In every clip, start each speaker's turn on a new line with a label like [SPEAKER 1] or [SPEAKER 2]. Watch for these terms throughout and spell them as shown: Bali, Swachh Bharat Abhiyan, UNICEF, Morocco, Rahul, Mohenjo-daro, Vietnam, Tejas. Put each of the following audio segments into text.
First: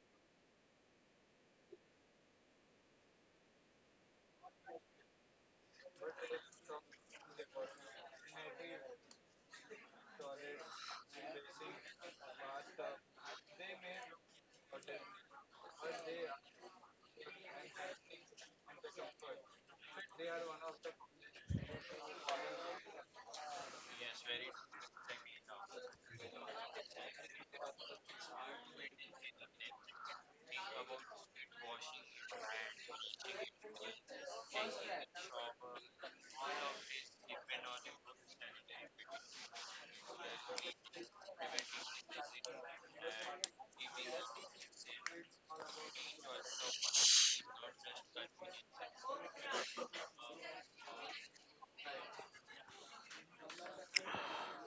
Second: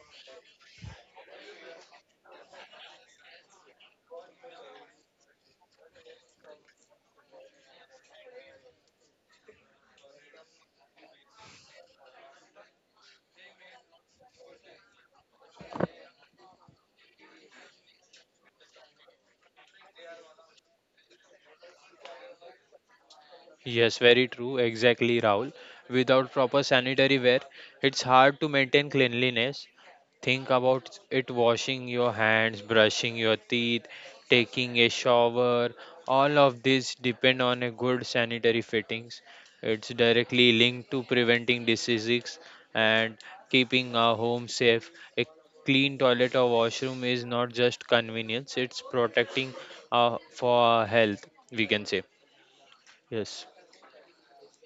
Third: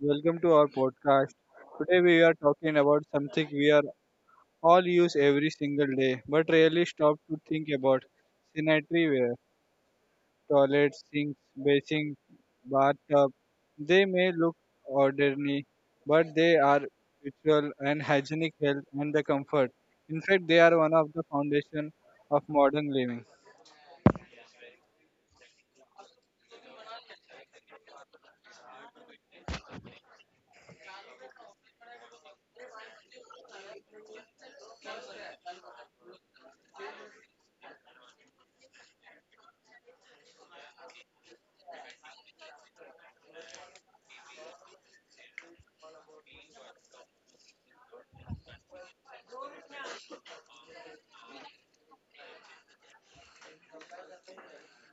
[SPEAKER 1] Welcome to our podcast. Today, we are talking about something we are all use every single day, but rarely stop to think about sanitary ware, toilets, sinks, basin, bathtub. They may look ordinary, but they are ritual and hygienic health and the comfort. In fact, they are one of the foundation of modern living.
[SPEAKER 2] Yes, very true. Exactly, Rahul. Without proper sanitary wear, it's hard to maintain cleanliness. Think about it washing your hands, brushing your teeth, taking a shower. All of these depend on a good sanitary fittings. It's directly linked to preventing diseases and keeping our home safe. A clean toilet or washroom is not just convenience, it's protecting for our health, we can say. Yes.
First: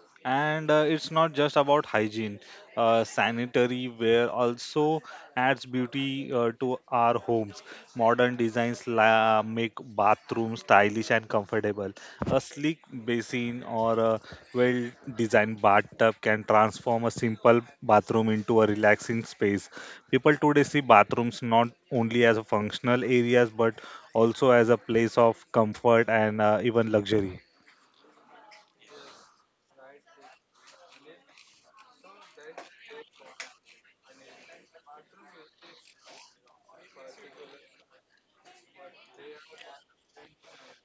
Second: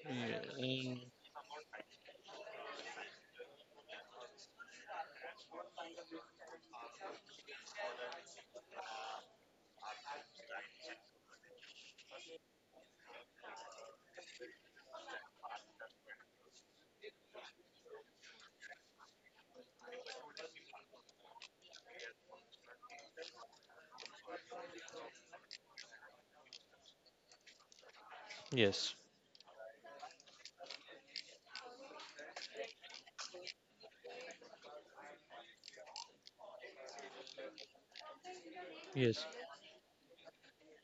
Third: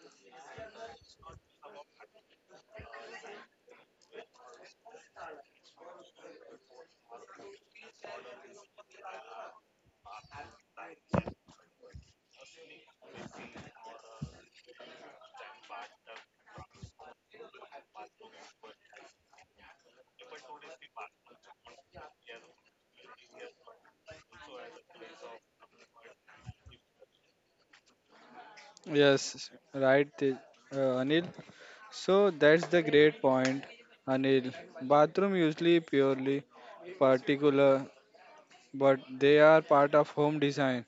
[SPEAKER 2] Ye-
[SPEAKER 3] And
[SPEAKER 2] mm,
[SPEAKER 3] It's not just about hygiene. Sanitary ware also adds beauty to our homes. Modern designs make bathrooms stylish and comfortable. A sleek basin or a well designed bathtub can transform a simple bathroom into a relaxing space. People today see bathrooms not only as a functional areas but also as a place of comfort and even luxury.
[SPEAKER 2] yes,
[SPEAKER 1] Yes, right, Anil. So that's the great point, Anil. Bathroom usually purely particular, but
[SPEAKER 2] yes,
[SPEAKER 1] they are part of home design.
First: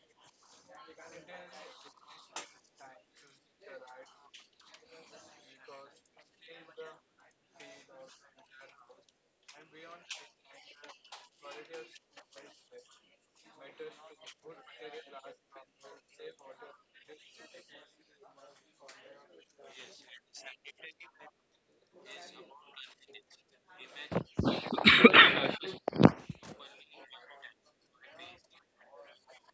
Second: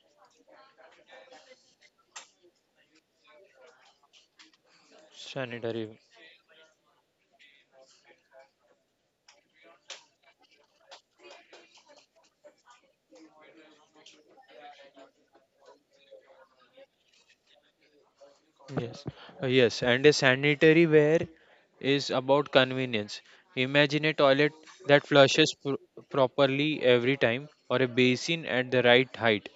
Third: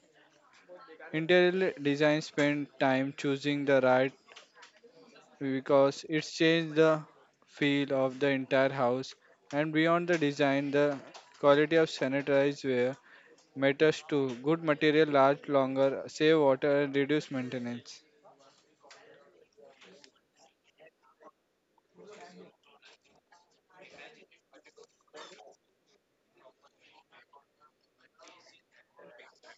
[SPEAKER 1] Interior design spend time choosing the right
[SPEAKER 2] sanitary.
[SPEAKER 1] because it's changed the feel of the entire house and beyond the design the quality of sanitized ware matters too. Good material last longer, save water and reduce maintenance.
[SPEAKER 2] Yes, yes, and a sanitary ware is about convenience. Imagine a toilet that flushes pr properly every time, or a basin at the right height.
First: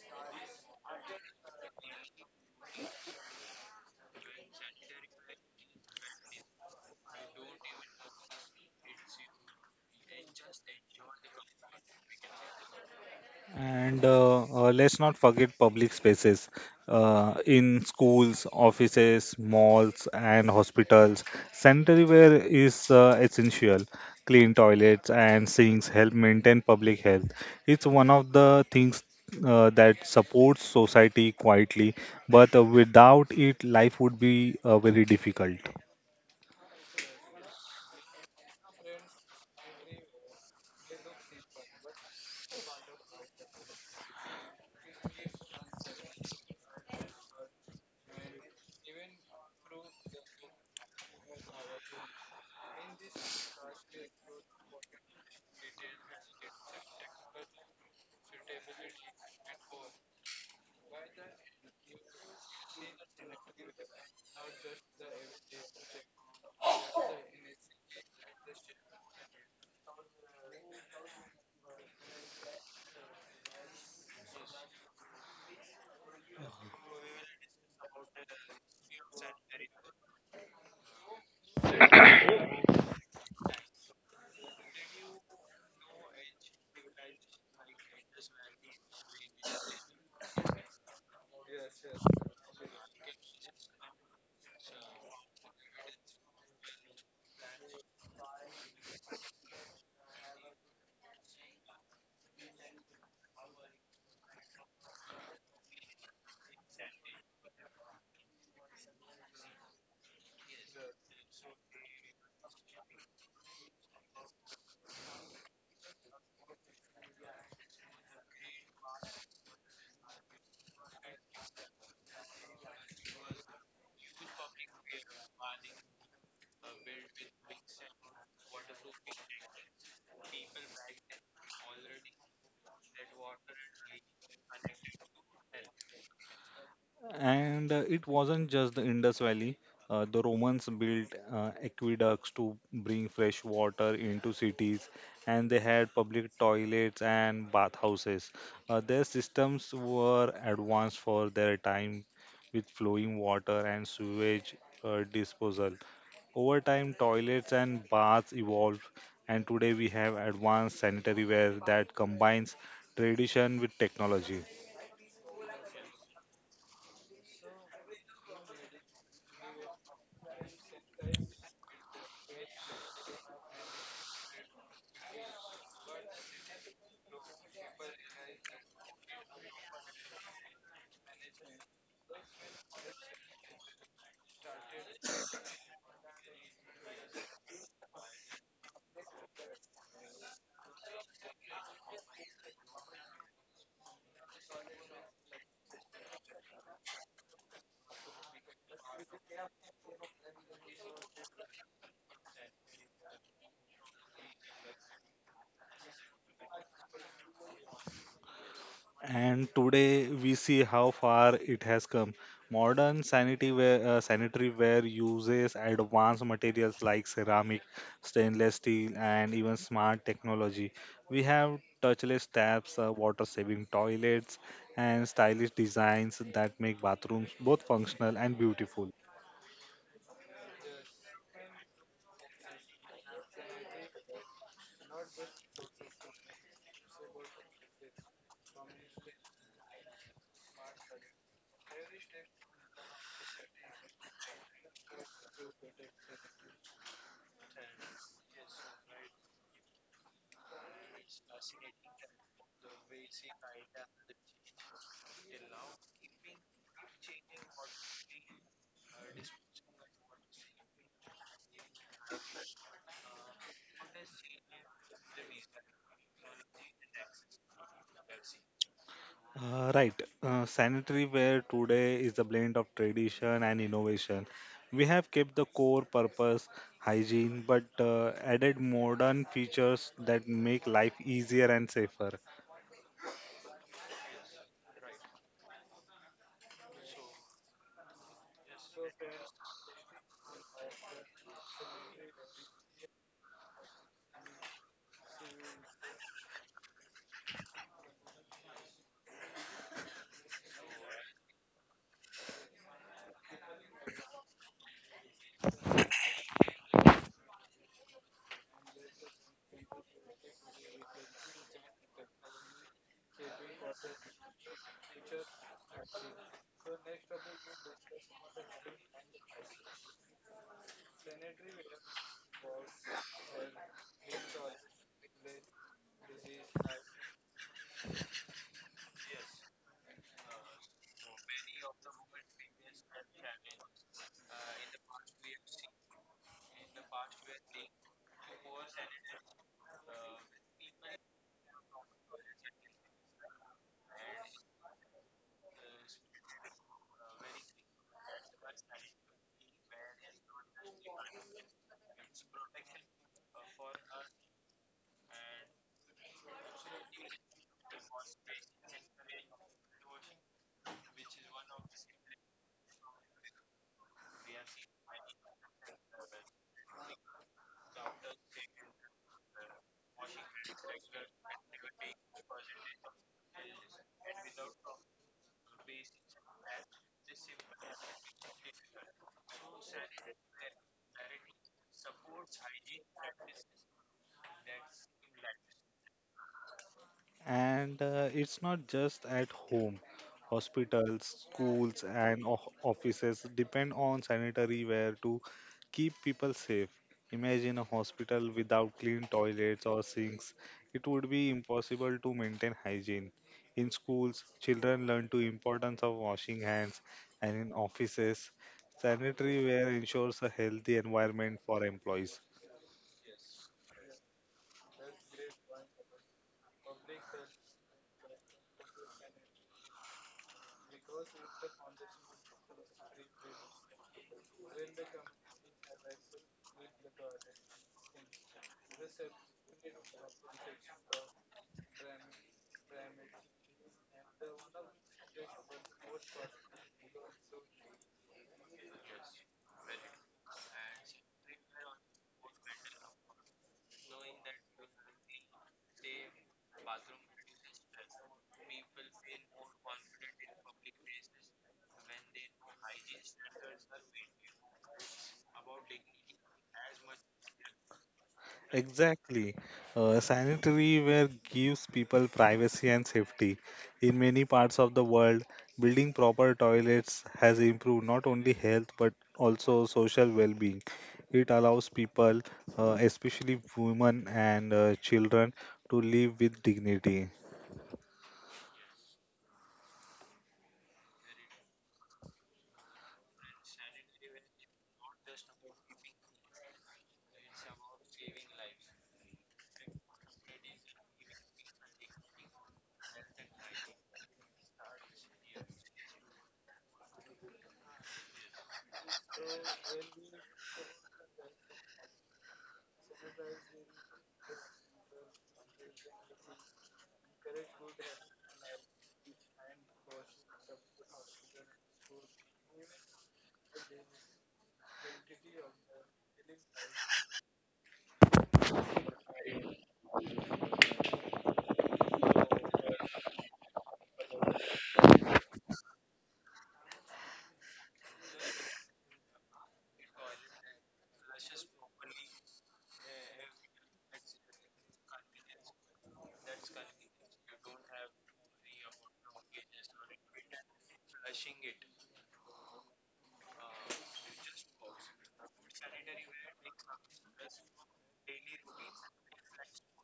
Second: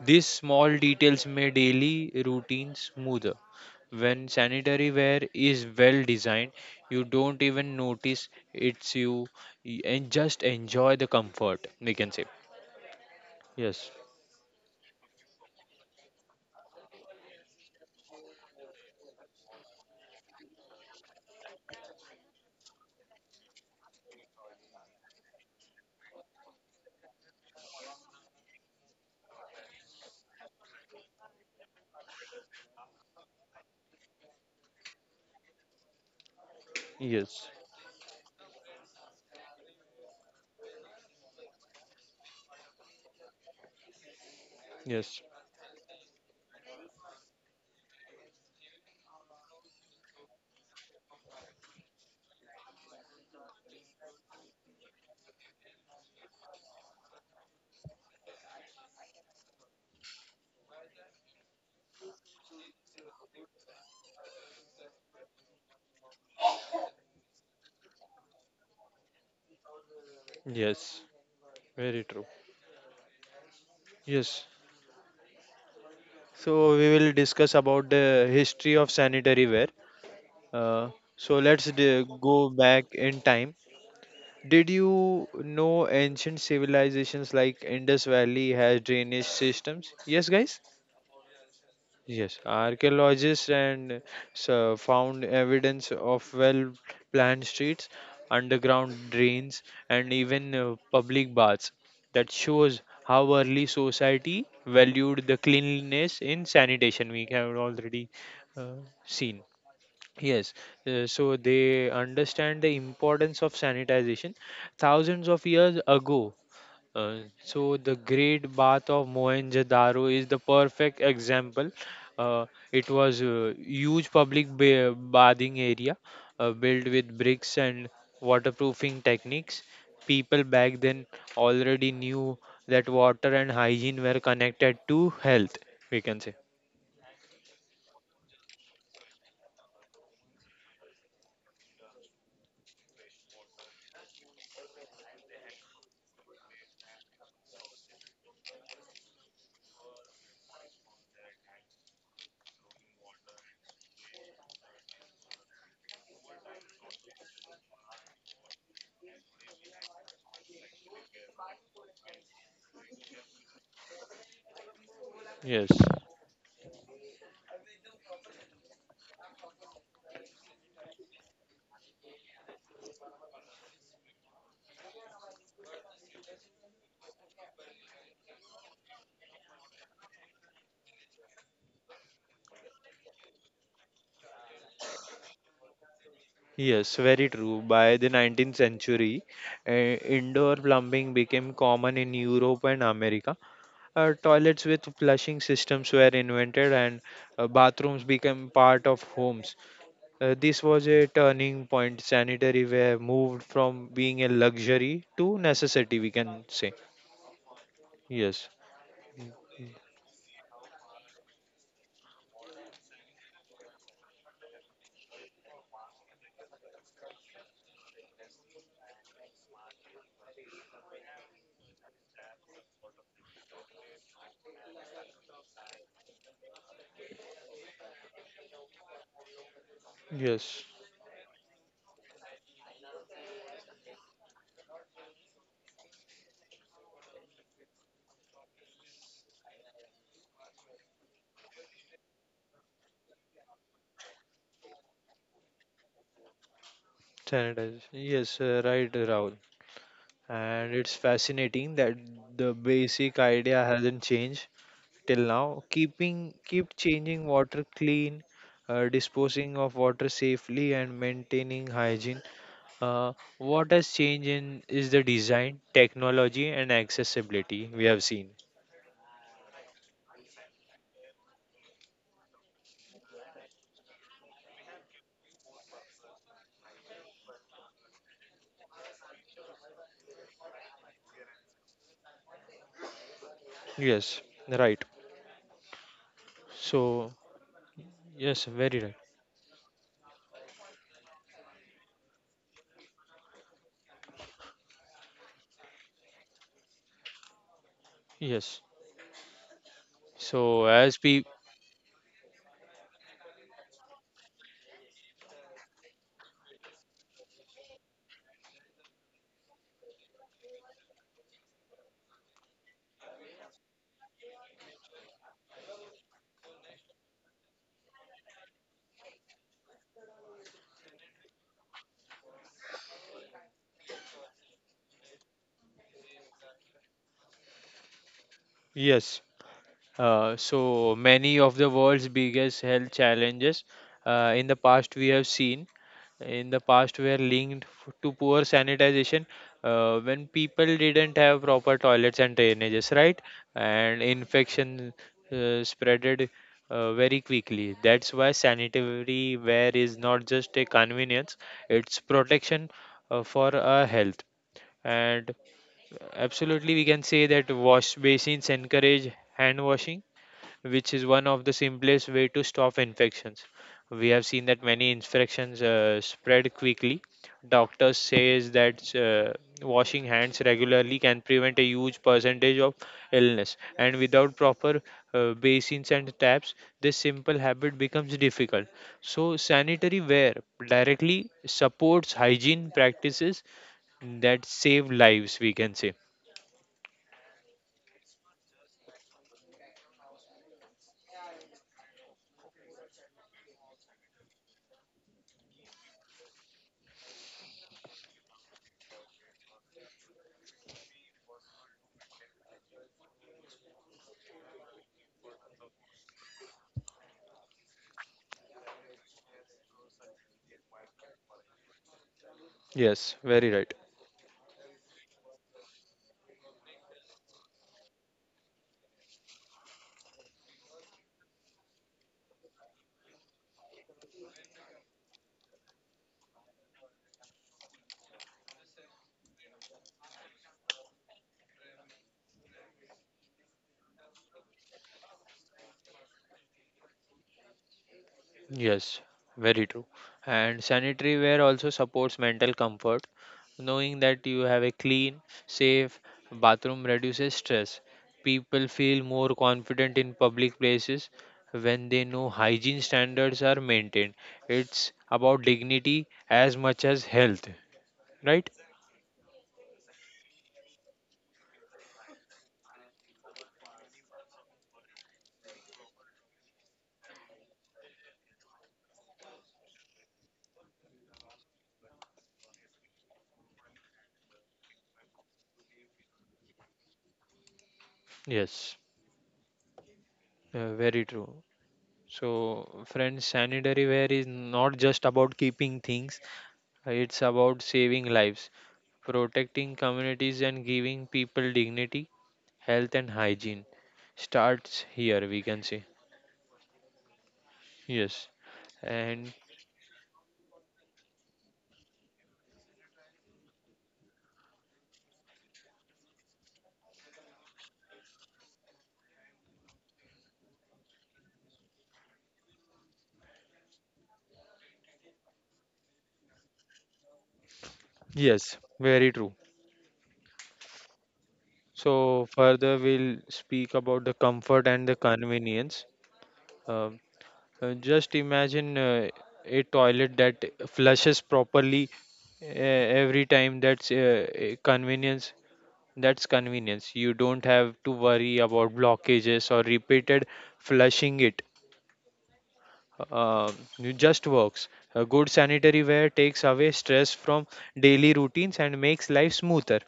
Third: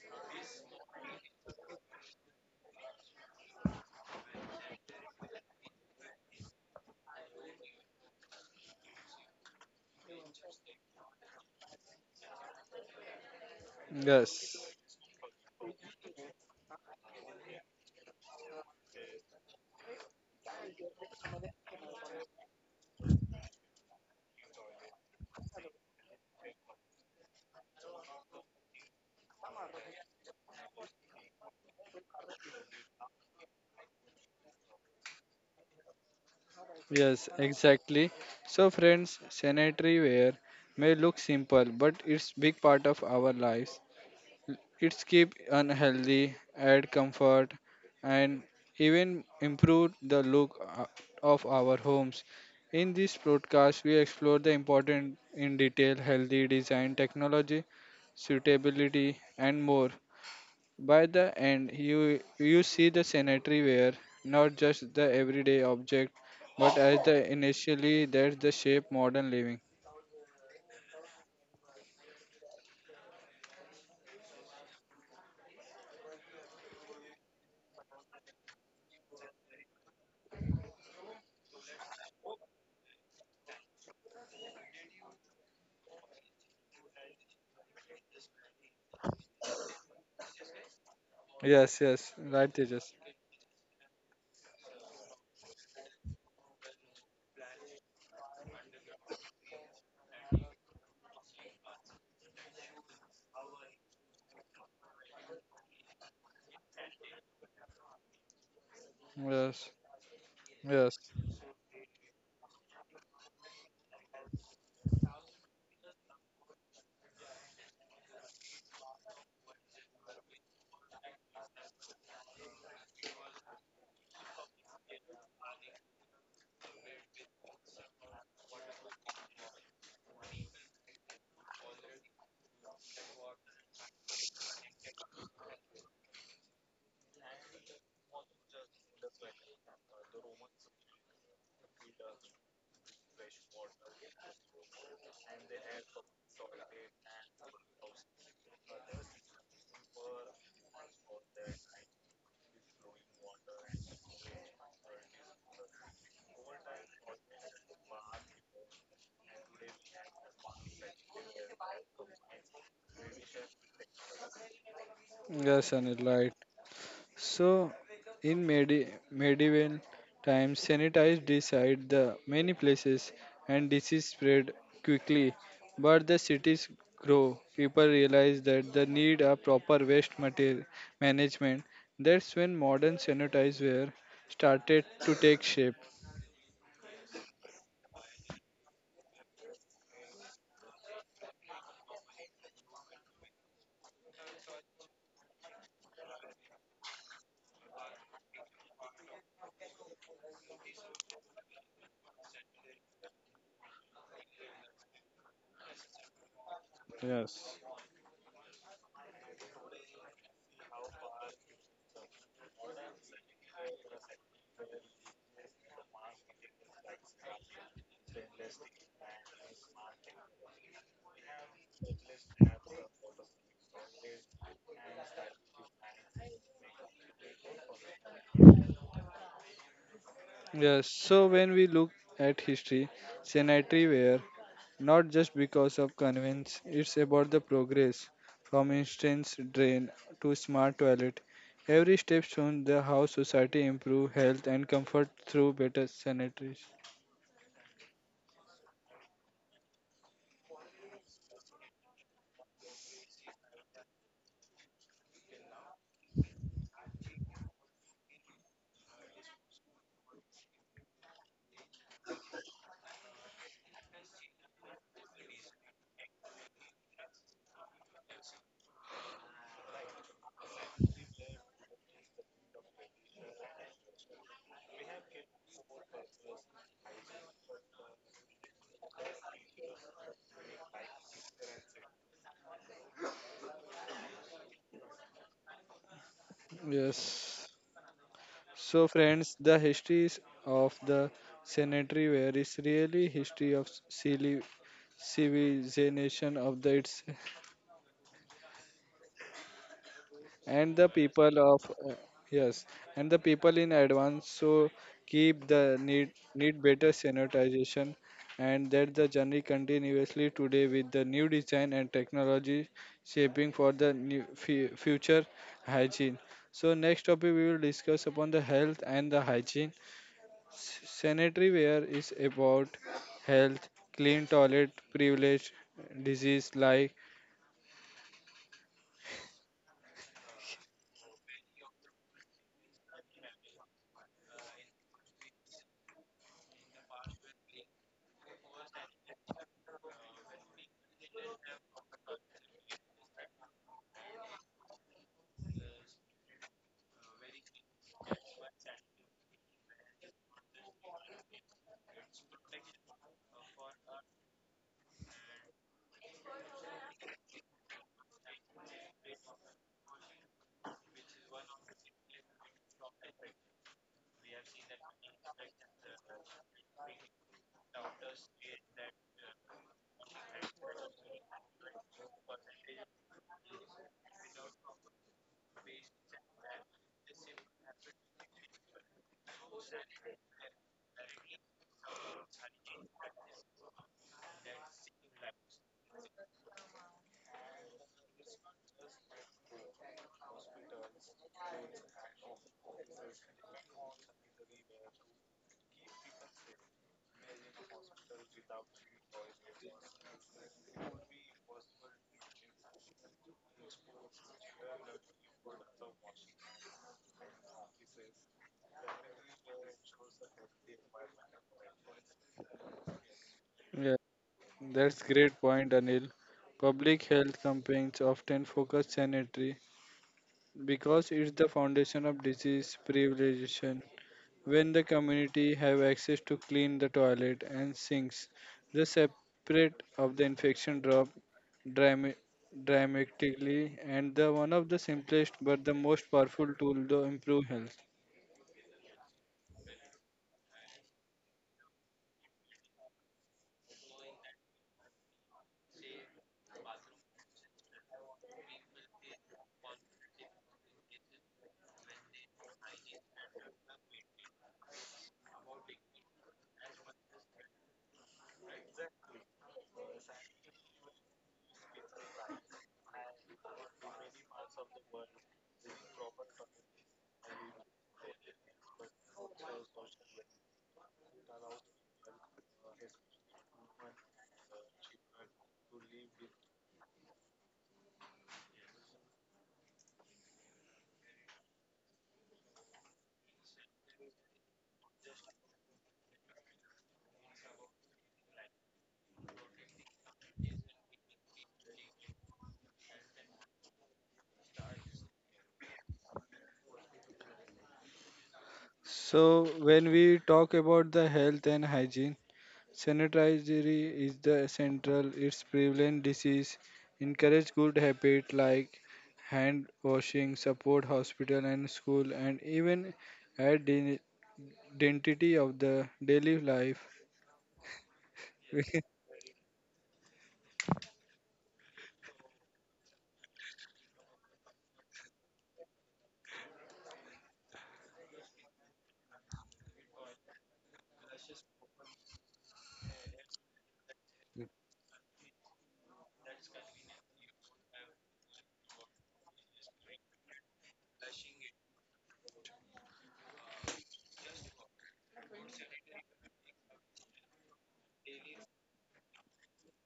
[SPEAKER 2] These small details make daily routine smoother. When sanitary ware is well designed, you don't even notice it's you, and just enjoy the comfort, we can say. Yes,
[SPEAKER 3] And
[SPEAKER 1] Yes.
[SPEAKER 3] Let's not forget public spaces in schools, offices, malls, and hospitals. Sanitary ware is essential. Clean toilets and sinks help maintain public health. It's one of the things that supports society quietly, but without it, life would be very difficult.
[SPEAKER 1] Yes,
[SPEAKER 2] yes,
[SPEAKER 1] exactly. So, friends, sanitary ware may look simple, but it's big part of our lives. It's
[SPEAKER 2] yes.
[SPEAKER 1] keep unhealthy, add comfort, and even improve the look of our homes. In this broadcast, we explore the important in detail healthy design technology, suitability, and more. By the end, you see the sanitary ware not just the everyday object, but as the initially that's the shape modern living.
[SPEAKER 2] Yes, very true. Yes. So we will discuss about the history of sanitary ware. Uh, so let's go back in time. Did you know ancient civilizations like Indus Valley has drainage systems? Yes, guys.
[SPEAKER 1] Yes, yes,
[SPEAKER 2] Yes,
[SPEAKER 1] right, Tejas.
[SPEAKER 2] archaeologists and so found evidence of well planned streets, underground drains, and even public baths that shows how early society valued the cleanliness in sanitation. We have already seen.
[SPEAKER 1] Yes,
[SPEAKER 2] Yes,
[SPEAKER 1] yes,
[SPEAKER 2] so they understand the importance of sanitization. Thousands of years ago, uh, so the great bath of Mohenjo-daro is the perfect example. Uh, it was a huge public bathing area, built with bricks and waterproofing techniques. People back then already knew that water and hygiene were connected to health, we can say.
[SPEAKER 3] And It wasn't just the Indus Valley. The Romans built aqueducts to bring fresh water into cities, and they had public toilets and bathhouses. Their systems were advanced for their time, with flowing water and sewage disposal. Over time, toilets and baths evolved, and today we have advanced sanitary ware that combines tradition with technology.
[SPEAKER 2] Yes.
[SPEAKER 1] yes, Anil, right. So, in medieval times, sanitized decide the many places and disease spread quickly. But the cities grow. People realize that the need a proper waste material management. That's when modern sanitized ware started to take shape.
[SPEAKER 2] Yes, very true. By the 19th century, indoor plumbing became common in Europe and America. Toilets with flushing systems were invented, and bathrooms became part of homes. This was a turning point. Sanitary were moved from being a luxury to necessity, we can say.
[SPEAKER 1] Yes.
[SPEAKER 2] Yes, mm,
[SPEAKER 3] And today we see how far it has come. Modern sanitary ware uses advanced materials like ceramic, stainless steel, and even smart technology. We have touchless taps, water-saving toilets, and stylish designs that make bathrooms both functional and beautiful.
[SPEAKER 2] yes,
[SPEAKER 1] Yes. So when we look at history, sanitary not just because of convenience, it's about the progress from instance drain to smart toilet. Every step shows the how society improve health and comfort through better sanitary.
[SPEAKER 2] sanitize. Yes, right, Rahul. And it's fascinating that the basic idea hasn't changed till now. Keep changing water clean, disposing of water safely, and maintaining hygiene. Uh, what has changed in is the design, technology, and accessibility we have seen.
[SPEAKER 3] Right. Sanitary ware today is a blend of tradition and innovation. We have kept the core purpose, hygiene, but added modern features that make life easier and safer.
[SPEAKER 2] Yes, right. So
[SPEAKER 1] Yes.
[SPEAKER 2] yes, very
[SPEAKER 1] So
[SPEAKER 2] right.
[SPEAKER 1] friends, the histories of the sanitary ware is really history of civilization of the its
[SPEAKER 2] Yes. So
[SPEAKER 1] and
[SPEAKER 2] as
[SPEAKER 1] the
[SPEAKER 2] we.
[SPEAKER 1] people of yes and the people in advance so keep the need better sanitization and that the journey continuously today with the new design and technology shaping for the new future hygiene so next topic we will discuss upon the health and the hygiene sanitary ware is about health clean toilet privilege disease like
[SPEAKER 2] Yes. So many of the world's biggest health challenges, in the past we have seen, in the past were linked to poor sanitization, when people didn't have proper toilets and drainages, right, and infection spreaded very quickly. That's why sanitary ware is not just a convenience, it's protection, for our health. And absolutely, we can say that wash basins encourage hand washing, which is one of the simplest way to stop infections. We have seen that many infections spread quickly. Doctors says that washing hands regularly can prevent a huge percentage of illness. And without proper basins and taps, this simple habit becomes difficult. So sanitary wear directly supports hygiene practices that save lives, we can say.
[SPEAKER 3] And It's not just at home. Hospitals, schools, and offices depend on sanitary ware to keep people safe. Imagine a hospital without clean toilets or sinks. It would be impossible to maintain hygiene. In schools, children learn to importance of washing hands, and in offices, sanitary ware ensures a healthy environment for employees.
[SPEAKER 2] Yes, very right.
[SPEAKER 1] uh, that's great point, Anil. Public health campaigns often focus sanitary because it's the foundation of disease prevention. When the community have access to clean the toilet and sinks, the separate of the infection drop drama- dramatically and the one of the simplest but the most powerful tool to improve health.
[SPEAKER 2] Yes, very true. And sanitary wear also supports mental comfort. Knowing that you have a clean, safe bathroom reduces stress. People feel more confident in public places when they know hygiene standards are maintained. It's about dignity as much as health, right?
[SPEAKER 3] Exactly. Sanitary ware gives people privacy and safety. In many parts of the world, building proper toilets has improved not only health but also social well being. It allows people, especially women and children, to live with dignity.
[SPEAKER 2] Yes, very true. So, friends, sanitary wear is not just about keeping things, it's about saving lives, protecting communities, and giving people dignity, health, and hygiene. Starts here, we can say. Yes, and
[SPEAKER 1] So when we talk about the health and hygiene, sanitizing is the central. It's prevalent disease. Encourage good habit like hand washing. Support hospital and school, and even add identity of the daily life.
[SPEAKER 2] yes, very true. So, further, we'll speak about the comfort and the convenience. Um just imagine a toilet that flushes properly every time. That's a convenience. That's convenience. You don't have to worry about blockages or repeated flushing it. Uh, it just works. A good sanitary wear takes away stress from daily routines and makes life smoother.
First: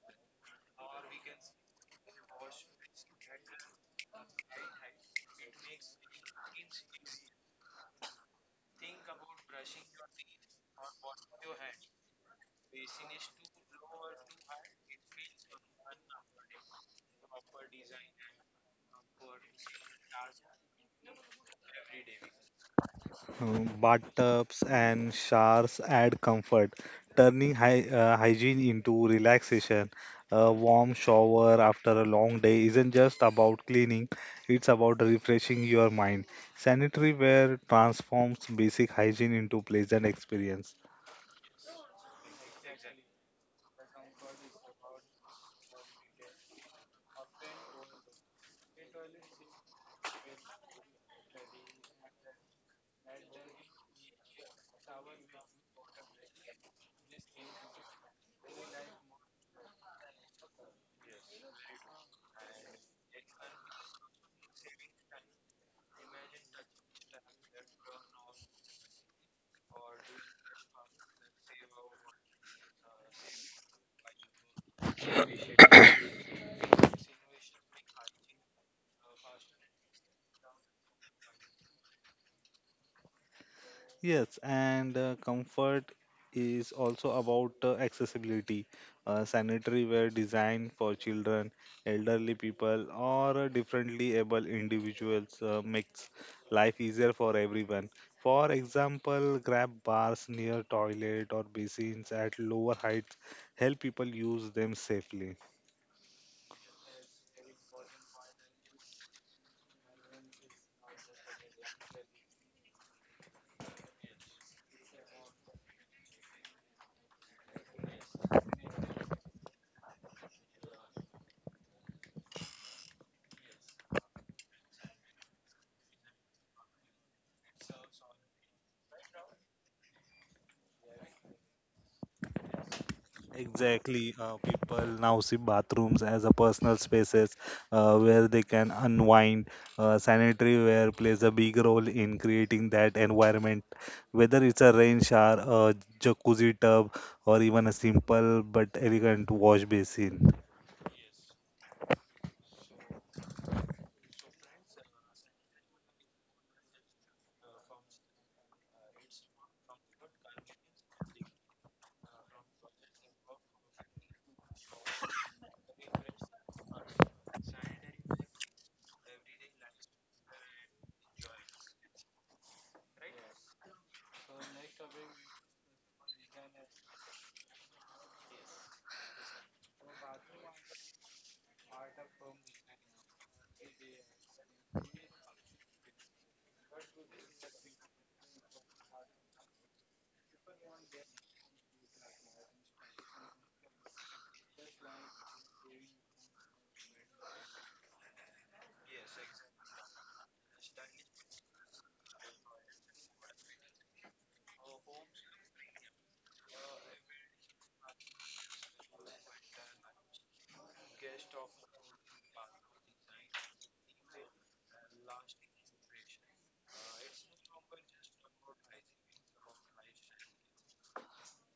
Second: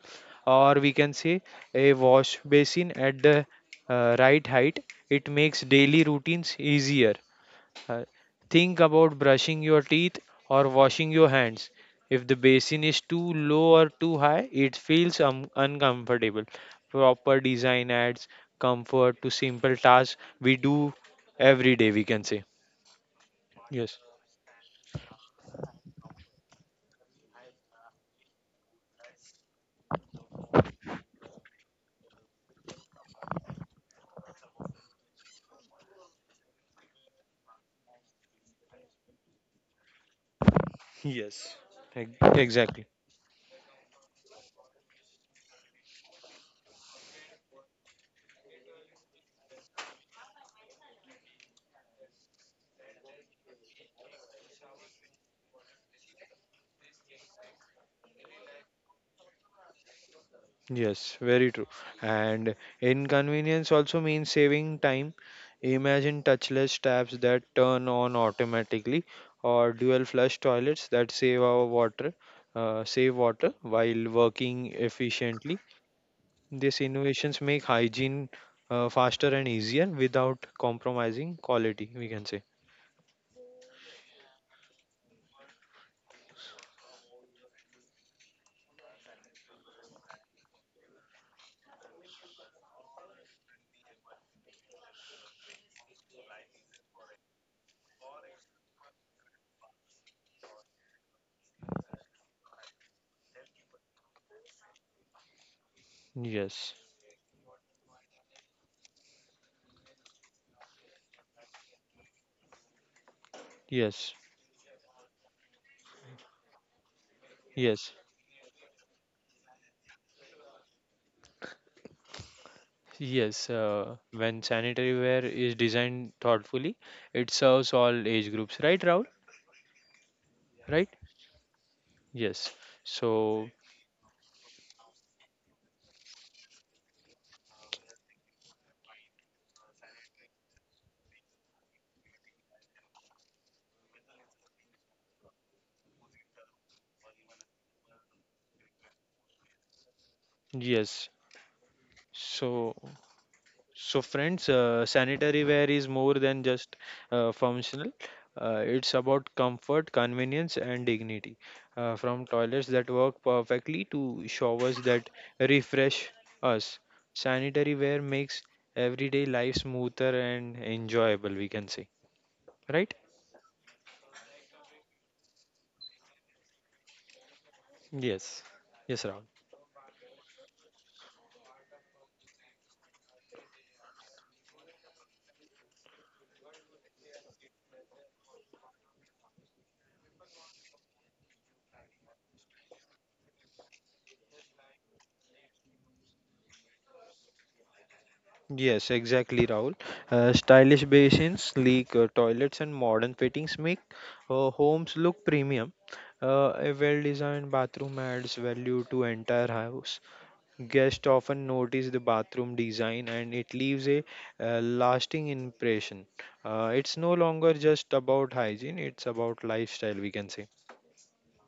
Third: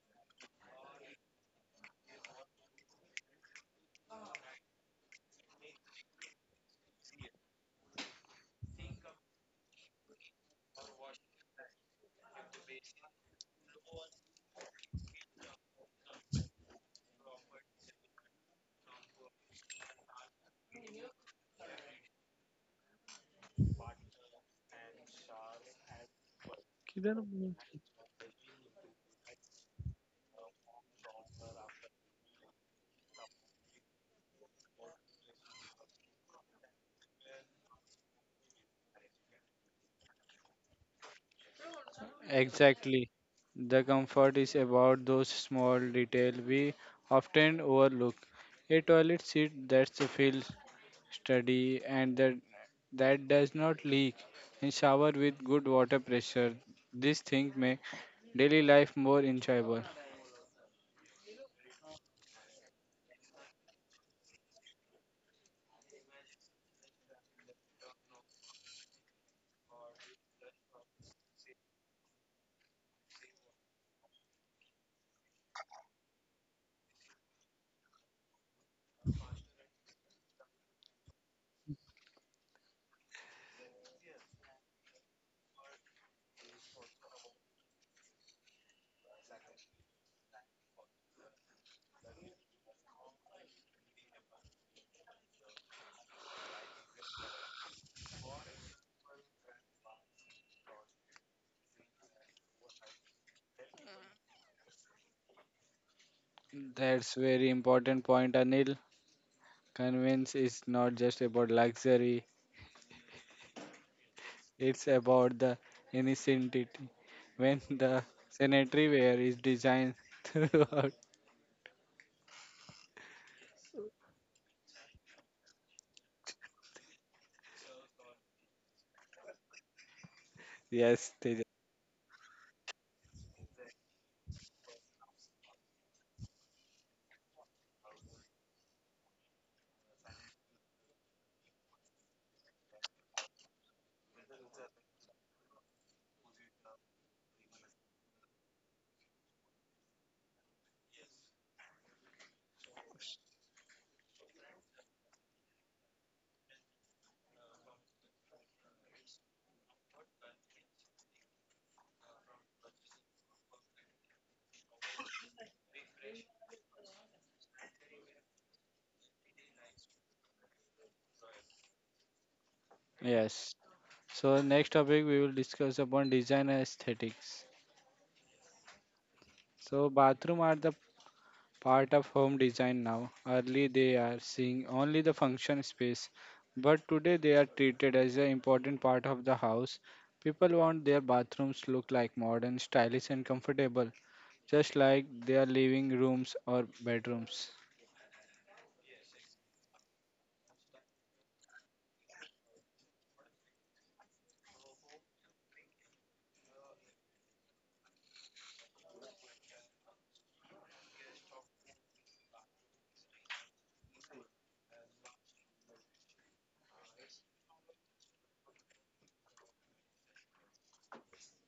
[SPEAKER 2] Or we can say a wash basin at the right height. It makes daily routines easier. Uh, think about brushing your teeth or washing your hands. If the basin is too low or too high, it feels uncomfortable. Proper design adds comfort to simple tasks we do every day, we can say. Yes.
[SPEAKER 3] Bathtubs and showers add comfort, turning hygiene into relaxation. A warm shower after a long day isn't just about cleaning, it's about refreshing your mind. Sanitary wear transforms basic hygiene into pleasant experience.
[SPEAKER 2] Yes. Ex- Exactly.
[SPEAKER 1] Exactly. The comfort is about those small details we often overlook. A toilet seat that feels sturdy and that does not leak, and shower with good water pressure. These things make daily life more enjoyable.
[SPEAKER 2] Yes, very true. And inconvenience also means saving time. Imagine touchless taps that turn on automatically, or dual flush toilets that save our water, save water while working efficiently. These innovations make hygiene faster and easier without compromising quality, we can say.
[SPEAKER 3] Yes, and comfort is also about accessibility. Sanitary ware designed for children, elderly people, or differently able individuals makes life easier for everyone. For example, grab bars near toilet or basins at lower heights help people use them safely.
[SPEAKER 2] Yes,
[SPEAKER 1] That's very important point, Anil. Convenience is not just about luxury;
[SPEAKER 2] yes,
[SPEAKER 1] it's about the innocentity. When
[SPEAKER 2] yes,
[SPEAKER 1] the sanitary ware is designed throughout
[SPEAKER 2] yes. When sanitary ware is designed thoughtfully, it serves all age groups, right, Rahul? Right.
[SPEAKER 1] Yes, Tejas.
[SPEAKER 2] Yes. So,
[SPEAKER 3] Exactly. People now see bathrooms as a personal spaces where they can unwind. Sanitary ware plays a big role in creating that environment, whether it's a rain shower, a jacuzzi tub, or even a simple but elegant wash basin.
[SPEAKER 2] yes. So so friends, sanitary ware is more than just functional. It's about comfort, convenience, and dignity. From toilets that work perfectly to showers that refresh us, sanitary ware makes everyday life smoother and enjoyable, we can say, right?
[SPEAKER 1] Yes. So next topic we will discuss upon design and aesthetics.
[SPEAKER 2] Yes, yes, Rahul.
[SPEAKER 1] So bathroom are the part of home design now. Early they are seeing only the function space, but today they are treated as an important part of the house. People want their bathrooms look like modern, stylish and comfortable, just like their living rooms or bedrooms.
[SPEAKER 2] Yes, exactly, Rahul. Stylish basins, sleek toilets, and modern fittings make homes look premium. A well-designed bathroom adds value to entire house. Guests often notice the bathroom design, and it leaves a lasting impression. It's no longer just about hygiene; it's about lifestyle, we can say.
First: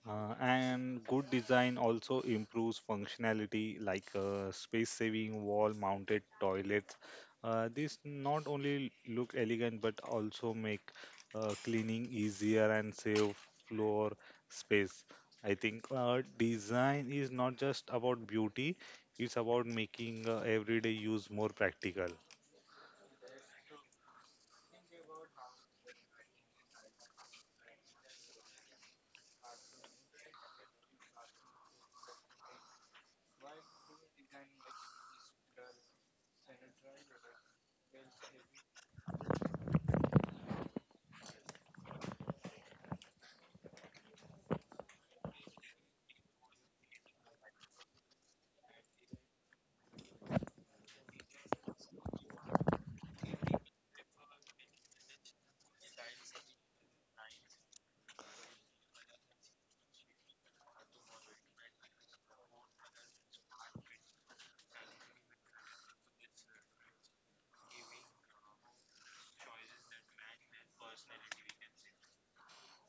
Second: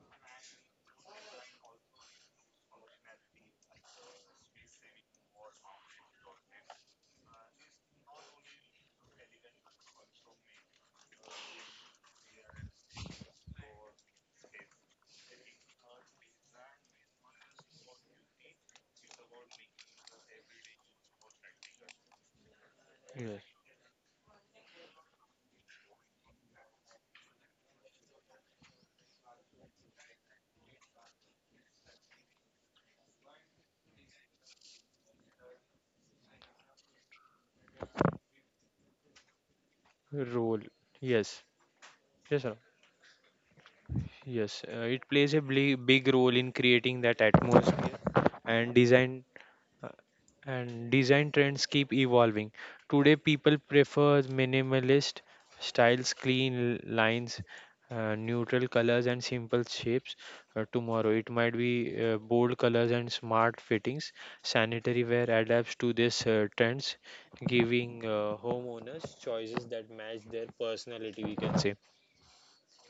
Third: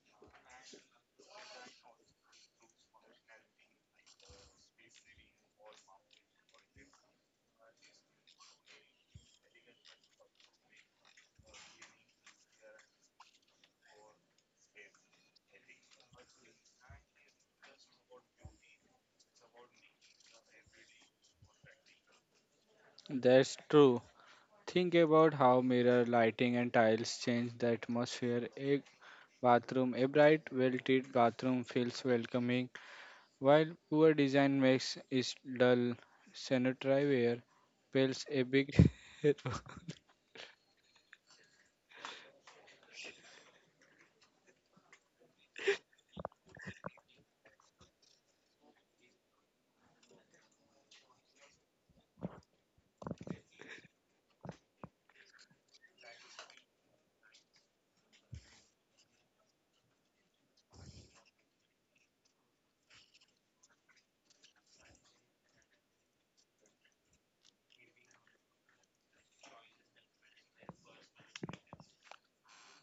[SPEAKER 3] And good design also improves functionality like space saving wall mounted toilets. These not only look elegant but also make cleaning easier and save floor space. I think design is not just about beauty, it's about making everyday use more practical.
[SPEAKER 2] Yes.
[SPEAKER 1] That's true. Think about how mirror lighting and tiles change the atmosphere. A bathroom, a bright, well-lit bathroom feels welcoming, while poor design makes it dull. Sanitary ware plays a big role.
[SPEAKER 2] Role. Yes, yes, sir. Yes, it plays a big role in creating that atmosphere and design. Uh, and design trends keep evolving. Today, people prefer minimalist styles, clean lines, neutral colors, and simple shapes. Tomorrow, it might be bold colors and smart fittings. Sanitary wear adapts to these trends, giving homeowners choices that match their personality, we can say.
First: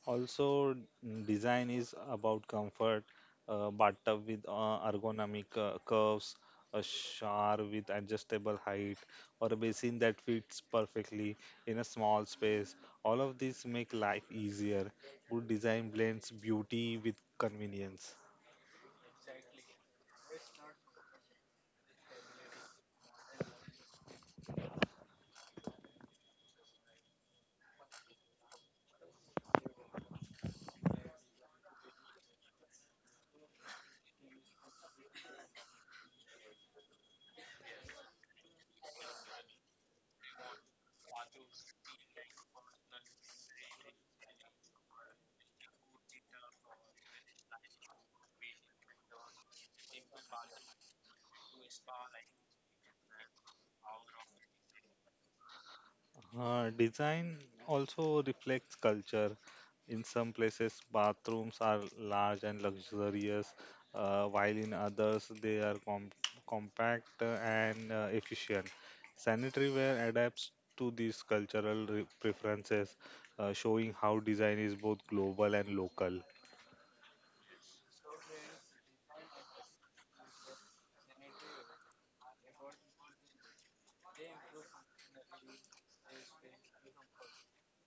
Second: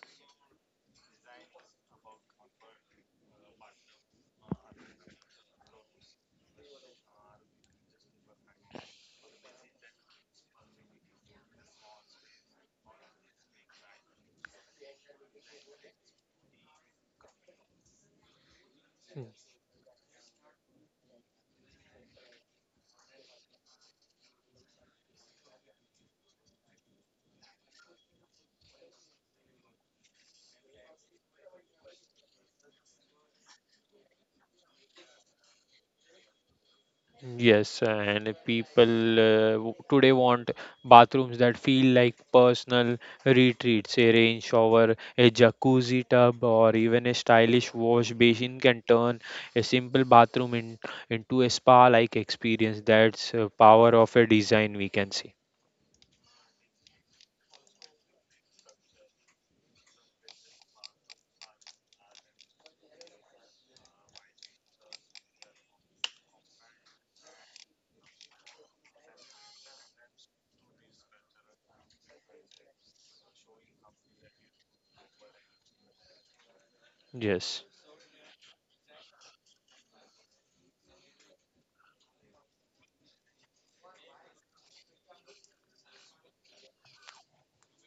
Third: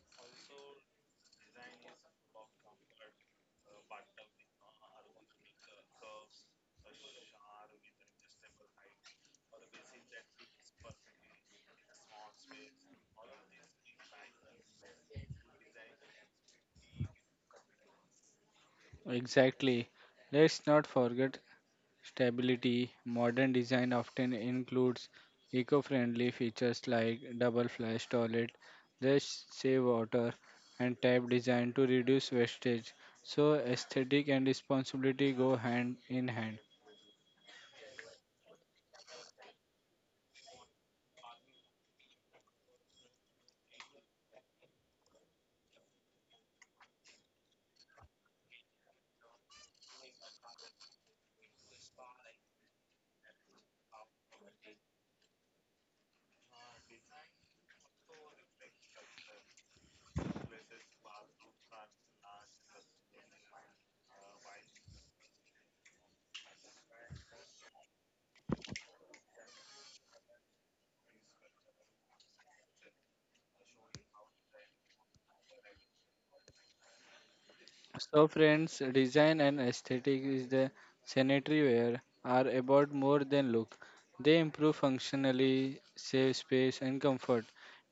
[SPEAKER 3] Also, design is about comfort. Bathtub with ergonomic curves, a shower with adjustable height, or a basin that fits perfectly in a small space. All of these make life easier. Good design blends beauty with convenience.
[SPEAKER 1] Exactly. Let's not forget stability, modern design often includes eco-friendly features like double flush toilet, just save water, and tap design to reduce wastage. So aesthetic and responsibility go hand in hand.
[SPEAKER 2] Yes, and people today want bathrooms that feel like personal retreats. A rain shower, a jacuzzi tub, or even a stylish wash basin can turn a simple bathroom into a spa-like experience. That's power of a design, we can see.
[SPEAKER 3] Design also reflects culture. In some places, bathrooms are large and luxurious, while in others, they are compact and efficient. Sanitary ware adapts to these cultural preferences, showing how design is both global and local.
[SPEAKER 2] Yes,
[SPEAKER 1] So, friends, design and aesthetic is the sanitary wear are about more than look. They improve functionally, save space and comfort,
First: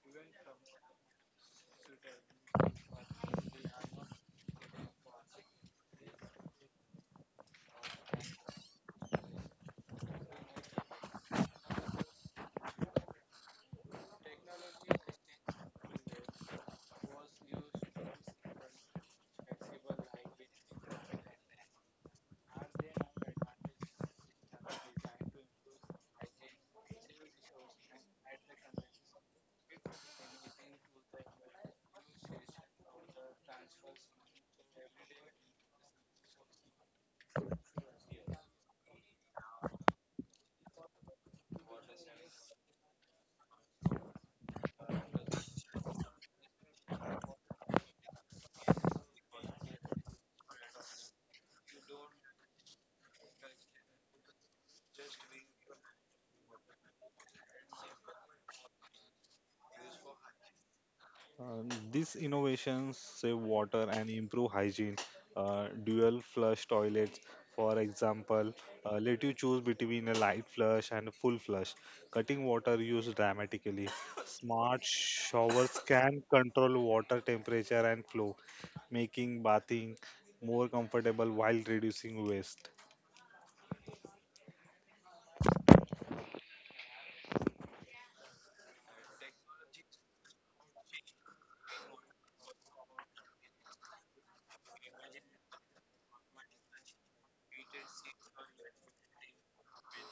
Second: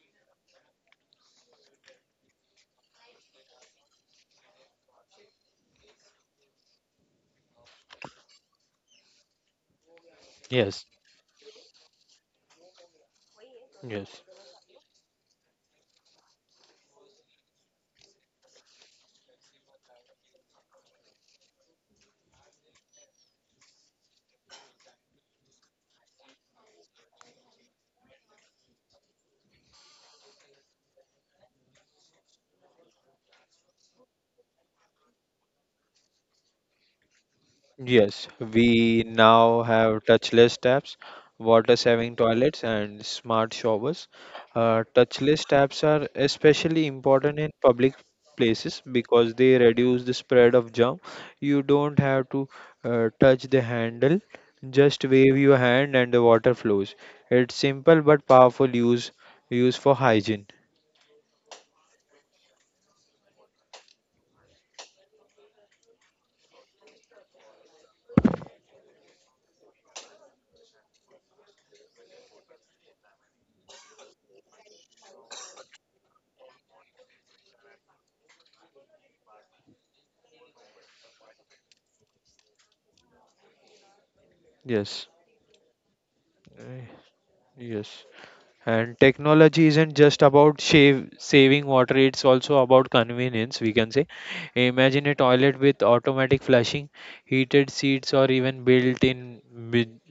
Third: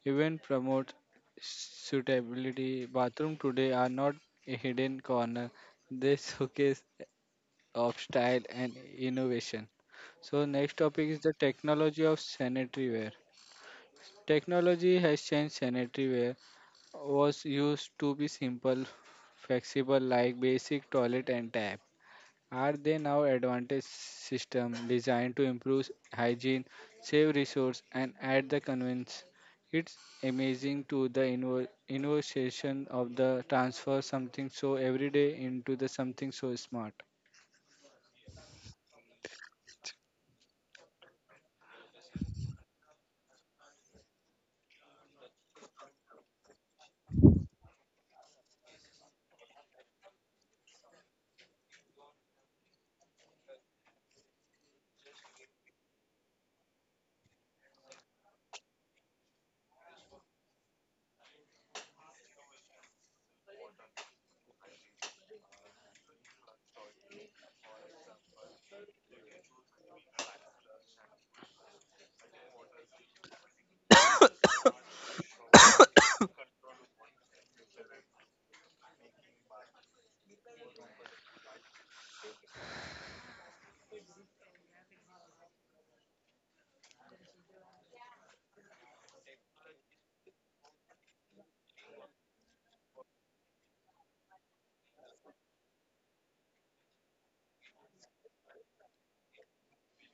[SPEAKER 1] even promote suitability. Bathroom today are not a hidden corner. They showcase of style and innovation. So next
[SPEAKER 2] yes,
[SPEAKER 1] topic is the technology of sanitary ware.
[SPEAKER 2] yes.
[SPEAKER 1] Technology has changed sanitary ware was used to be simple, flexible like basic toilet and tap. Are they now advanced system designed to improve hygiene, save resource and add the convenience? It's amazing to the innovation of the transfer something so everyday into the something so smart.
[SPEAKER 2] Yes, we now have touchless taps, water saving toilets, and smart showers. Touchless taps are especially important in public places because they reduce the spread of germ. You don't have to touch the handle, just wave your hand and the water flows. It's simple but powerful use for hygiene.
[SPEAKER 3] Uh, these innovations save water and improve hygiene. Dual flush toilets, for example, let you choose between a light flush and a full flush, cutting water use dramatically. Smart showers can control water temperature and flow, making bathing more comfortable while reducing waste.
[SPEAKER 2] Yes. Uh, Yes And technology isn't just about saving water, it's also about convenience, we can say. Imagine a toilet with automatic flushing, heated seats, or even built in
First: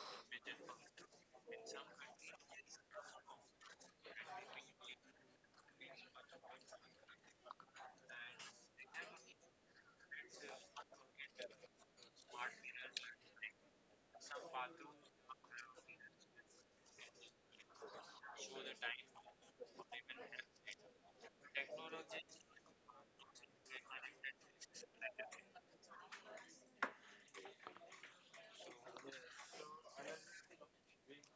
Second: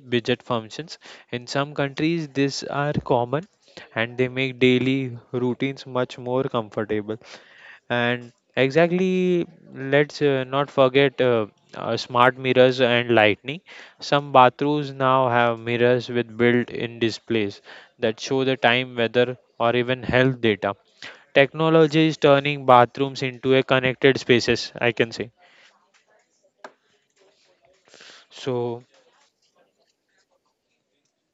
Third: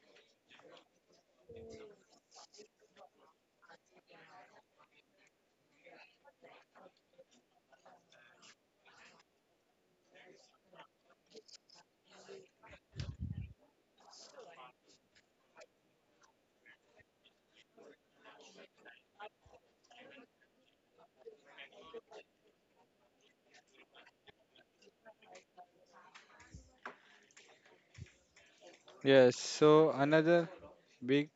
[SPEAKER 2] budget functions. In some countries, these are common and they make daily routines much more comfortable. And exactly, let's not forget smart mirrors and lighting. Some bathrooms now have mirrors with built-in displays that show the time, weather, or even health data. Technology is turning bathrooms into a connected spaces, I can say. So
[SPEAKER 1] Yes, so another big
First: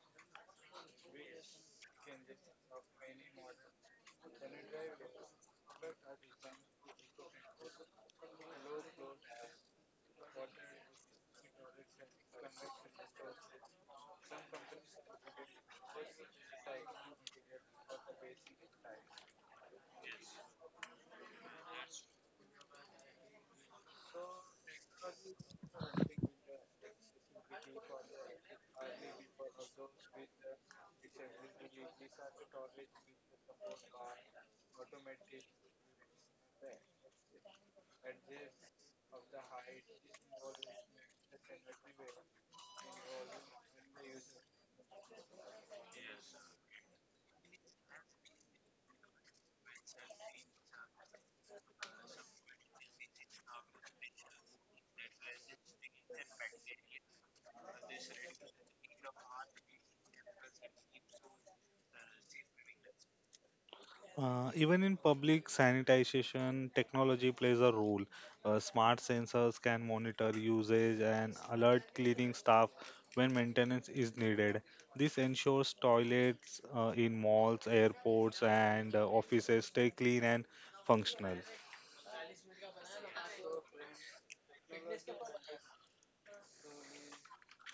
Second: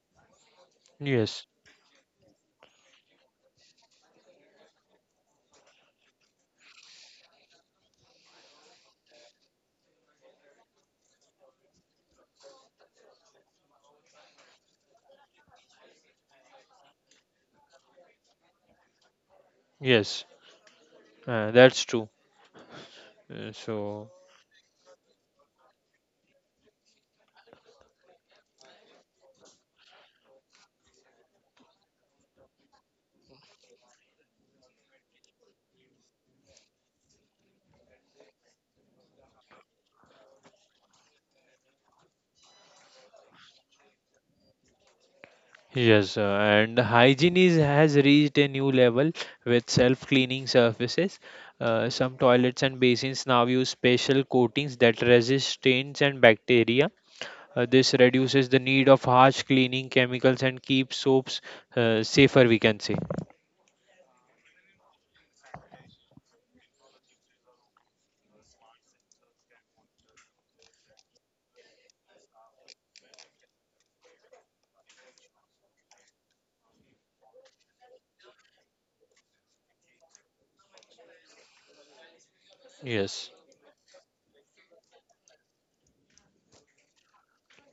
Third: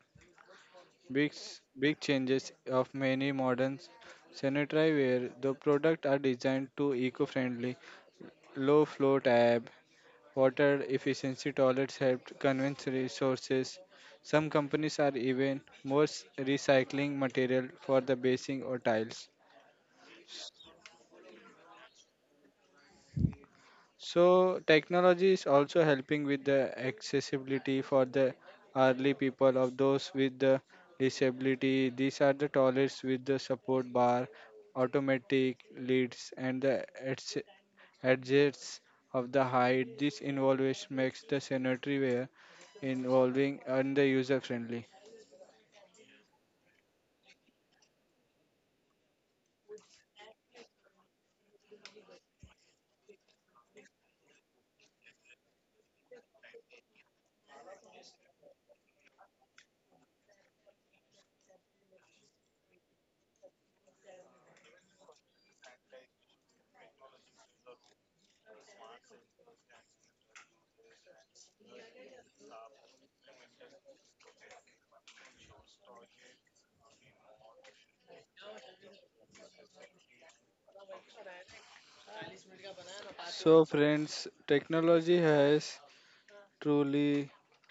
[SPEAKER 1] big
[SPEAKER 2] yes,
[SPEAKER 1] s- big changes of many modern sanitary ware the product are designed to eco-friendly low flow tab, water efficiency toilets helped convince resources. Some companies are even recycling material for the basing or tiles.
[SPEAKER 2] yes, that's true. So,
[SPEAKER 1] So technology is also helping with the accessibility for the early people of those with the disability. These are the toilets with the support bar, automatic lids, and the adjusts of the height. This innovation makes the sanitary ware involving and the user friendly.
[SPEAKER 2] yes, and hygiene is, has reached a new level with self-cleaning surfaces. Some toilets and basins now use special coatings that resist stains and bacteria. This reduces the need of harsh cleaning chemicals and keeps soaps safer, we can say.
[SPEAKER 3] Even in public sanitation, technology plays a role. Smart sensors can monitor usage and alert cleaning staff when maintenance is needed. This ensures toilets in malls, airports, and offices stay clean and functional.
[SPEAKER 2] Yes,
[SPEAKER 1] So friends, technology has truly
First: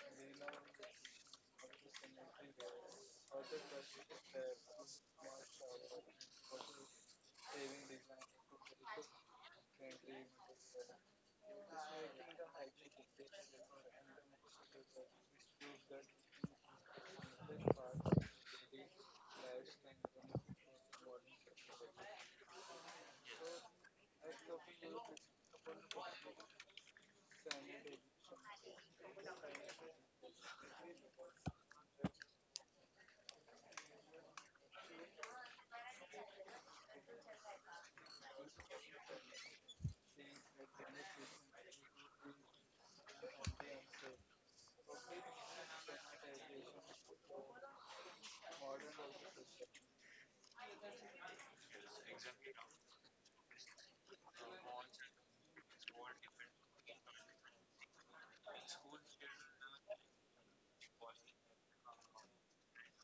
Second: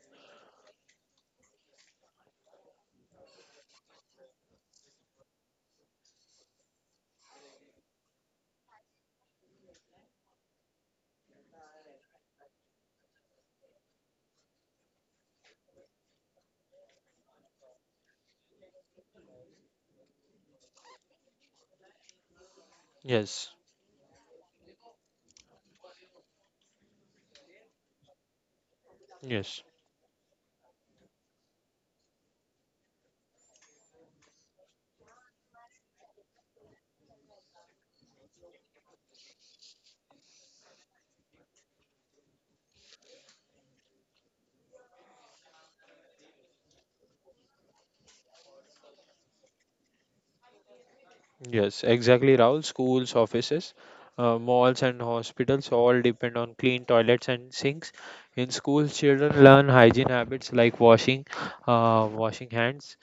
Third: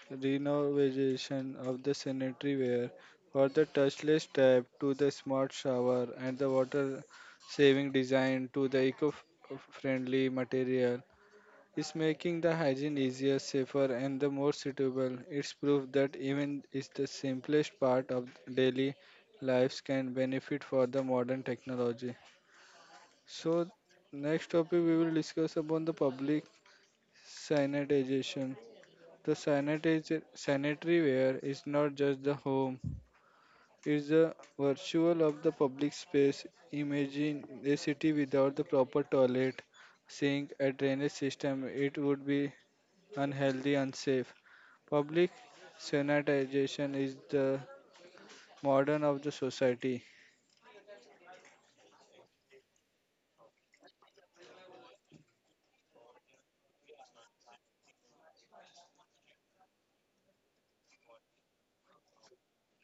[SPEAKER 1] renovation of the sanitary ware for the touchless tap to the smart shower and the water saving design to the eco friendly material is making the hygiene easier, safer, and the more suitable. It's proof that even is the simplest part of daily lives can benefit for the modern technology.
[SPEAKER 2] yes,
[SPEAKER 1] So, next topic we will discuss upon the public sanitization. The
[SPEAKER 2] yes.
[SPEAKER 1] sanitary ware is not just the home; it's the virtual of the public space. Imagine a city without the proper toilet, sink, a drainage system. It would be unhealthy, unsafe. Public sanitization is the modern of the society.
[SPEAKER 2] Yes, exactly, Rahul. Schools, offices, malls, and hospitals all depend on clean toilets and sinks. In schools, children learn hygiene habits like washing hands,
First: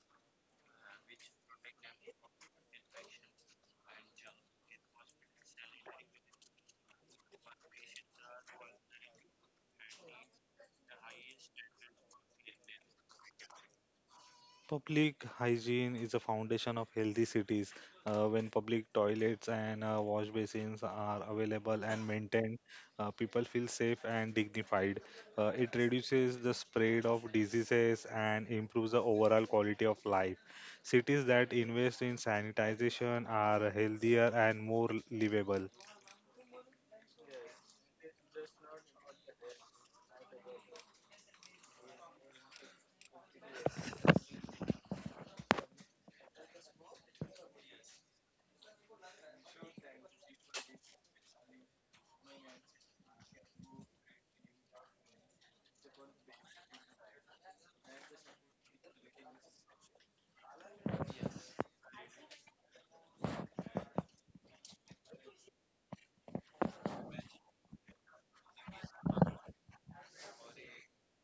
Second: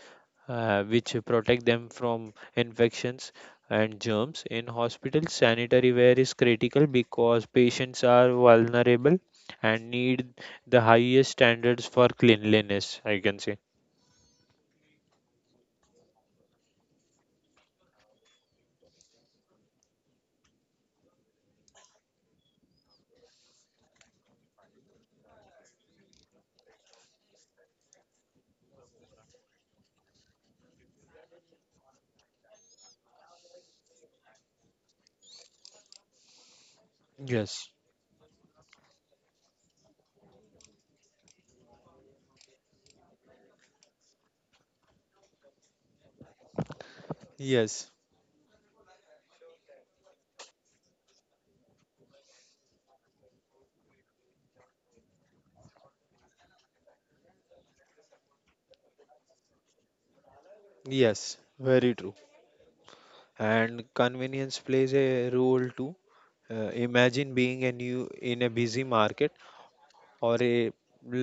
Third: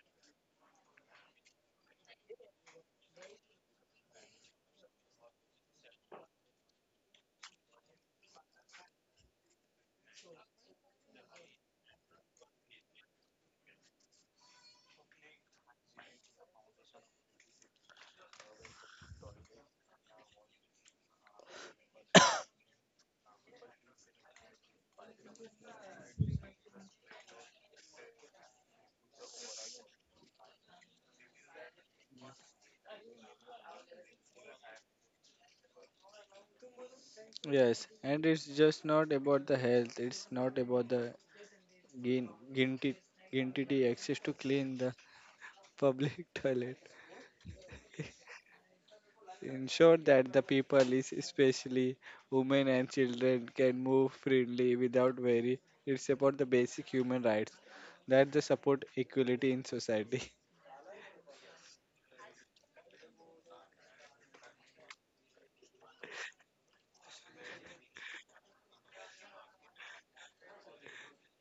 [SPEAKER 2] which protect them from infections and germs. In hospitals, sanitary ware is critical because patients are vulnerable and need the highest standards for cleanliness, I can say.
[SPEAKER 3] Public hygiene is the foundation of healthy cities. When public toilets and wash basins are available and maintained, people feel safe and dignified. It reduces the spread of diseases and improves the overall quality of life. Cities that invest in sanitization are healthier and more livable.
[SPEAKER 1] Yes,
[SPEAKER 2] Yes,
[SPEAKER 1] and it's just not about the health. It's not about the gain guilty access to clean the public toilet.
[SPEAKER 2] yes,
[SPEAKER 1] Ensure that the people, is especially women and children, can move freely without worry. It's about the basic human rights that they support equality in society.
[SPEAKER 2] yes, very true. And convenience plays a role too. Imagine being a new in a busy market or a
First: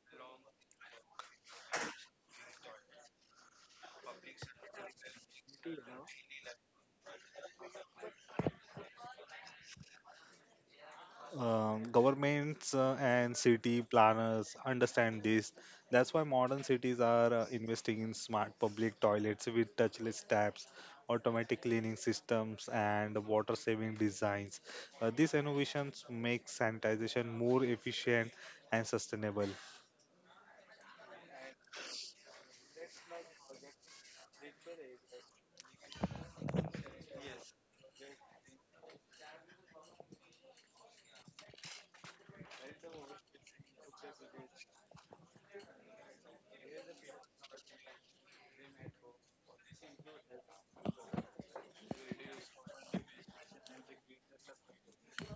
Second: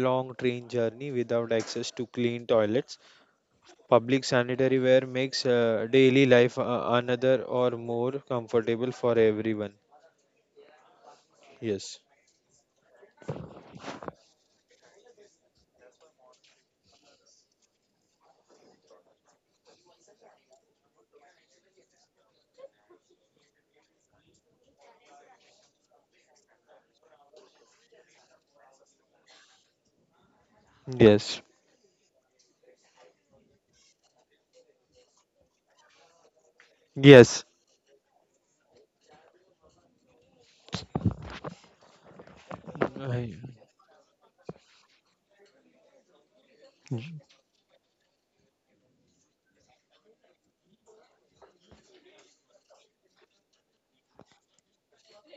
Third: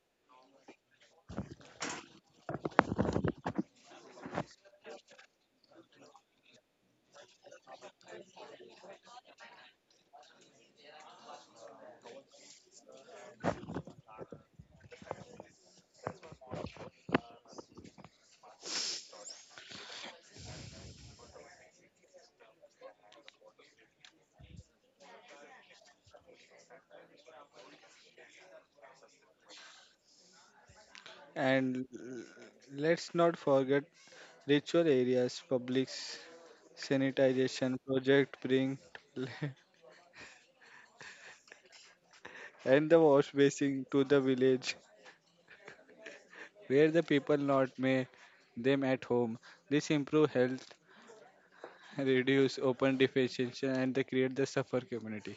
[SPEAKER 2] long train journey without access to clean toilets. Public sanitary ware makes daily life another or more comfortable for everyone. Yes.
[SPEAKER 3] Governments and city planners understand this. That's why modern cities are investing in smart public toilets with touchless taps, automatic cleaning systems, and water saving designs. These innovations make sanitization more efficient and sustainable.
[SPEAKER 2] Yes.
[SPEAKER 1] And let's not forget ritual areas, public
[SPEAKER 2] Yes.
[SPEAKER 1] sanitization project bring and the
[SPEAKER 2] I-
[SPEAKER 1] wash basin to the village where the
[SPEAKER 2] Y-
[SPEAKER 1] people not may them at home. This improve health, reduce open defecation and they create the suffer community.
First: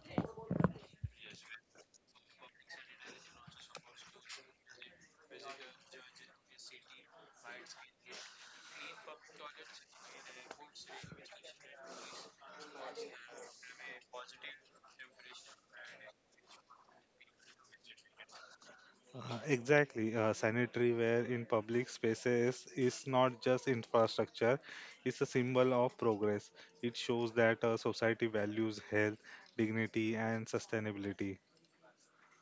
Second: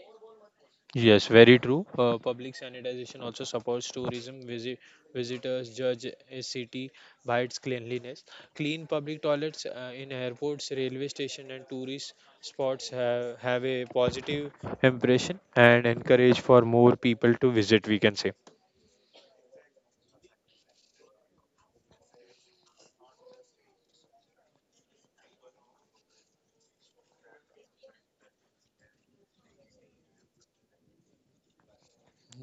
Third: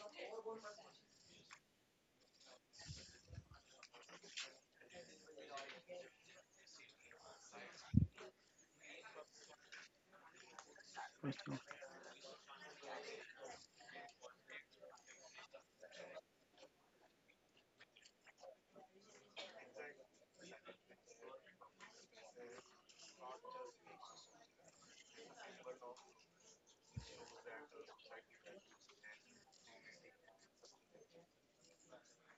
[SPEAKER 2] Yes, very true. Public sanitization also supports tourism. Visitors judge a city by its cleanliness. Clean public toilets in airports, railway station, and tourist spots have a positive impression and encourage for more people to visit, we can say.
[SPEAKER 3] Exactly. Sanitary ware in public spaces is not just infrastructure, it's a symbol of progress. It shows that society values health, dignity, and sustainability.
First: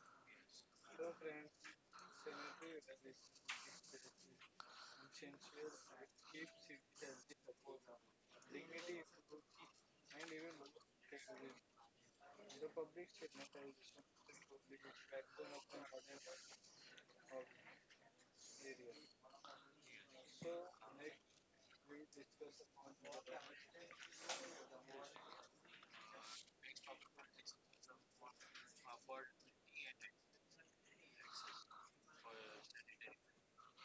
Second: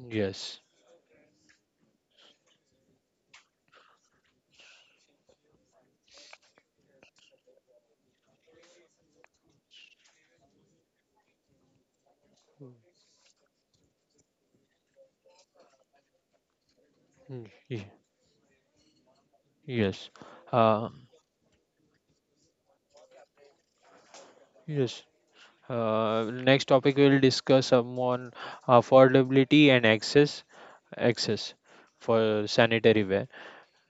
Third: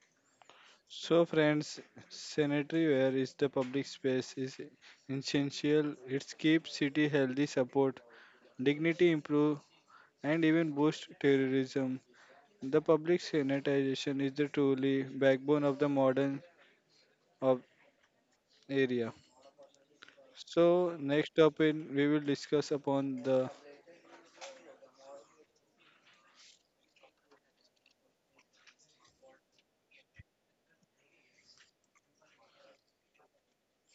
[SPEAKER 2] Yes,
[SPEAKER 1] So friends, sanitary ware is the public space is essential. It keeps city healthy, support dignity, improve and even boost terrorism. The public sanitization is the truly backbone of the modern
[SPEAKER 2] mm,
[SPEAKER 1] of area.
[SPEAKER 2] yes, uh,
[SPEAKER 1] So next topic we will discuss upon the
[SPEAKER 2] yes. Next topic we'll discuss on affordability and access for sanitary ware.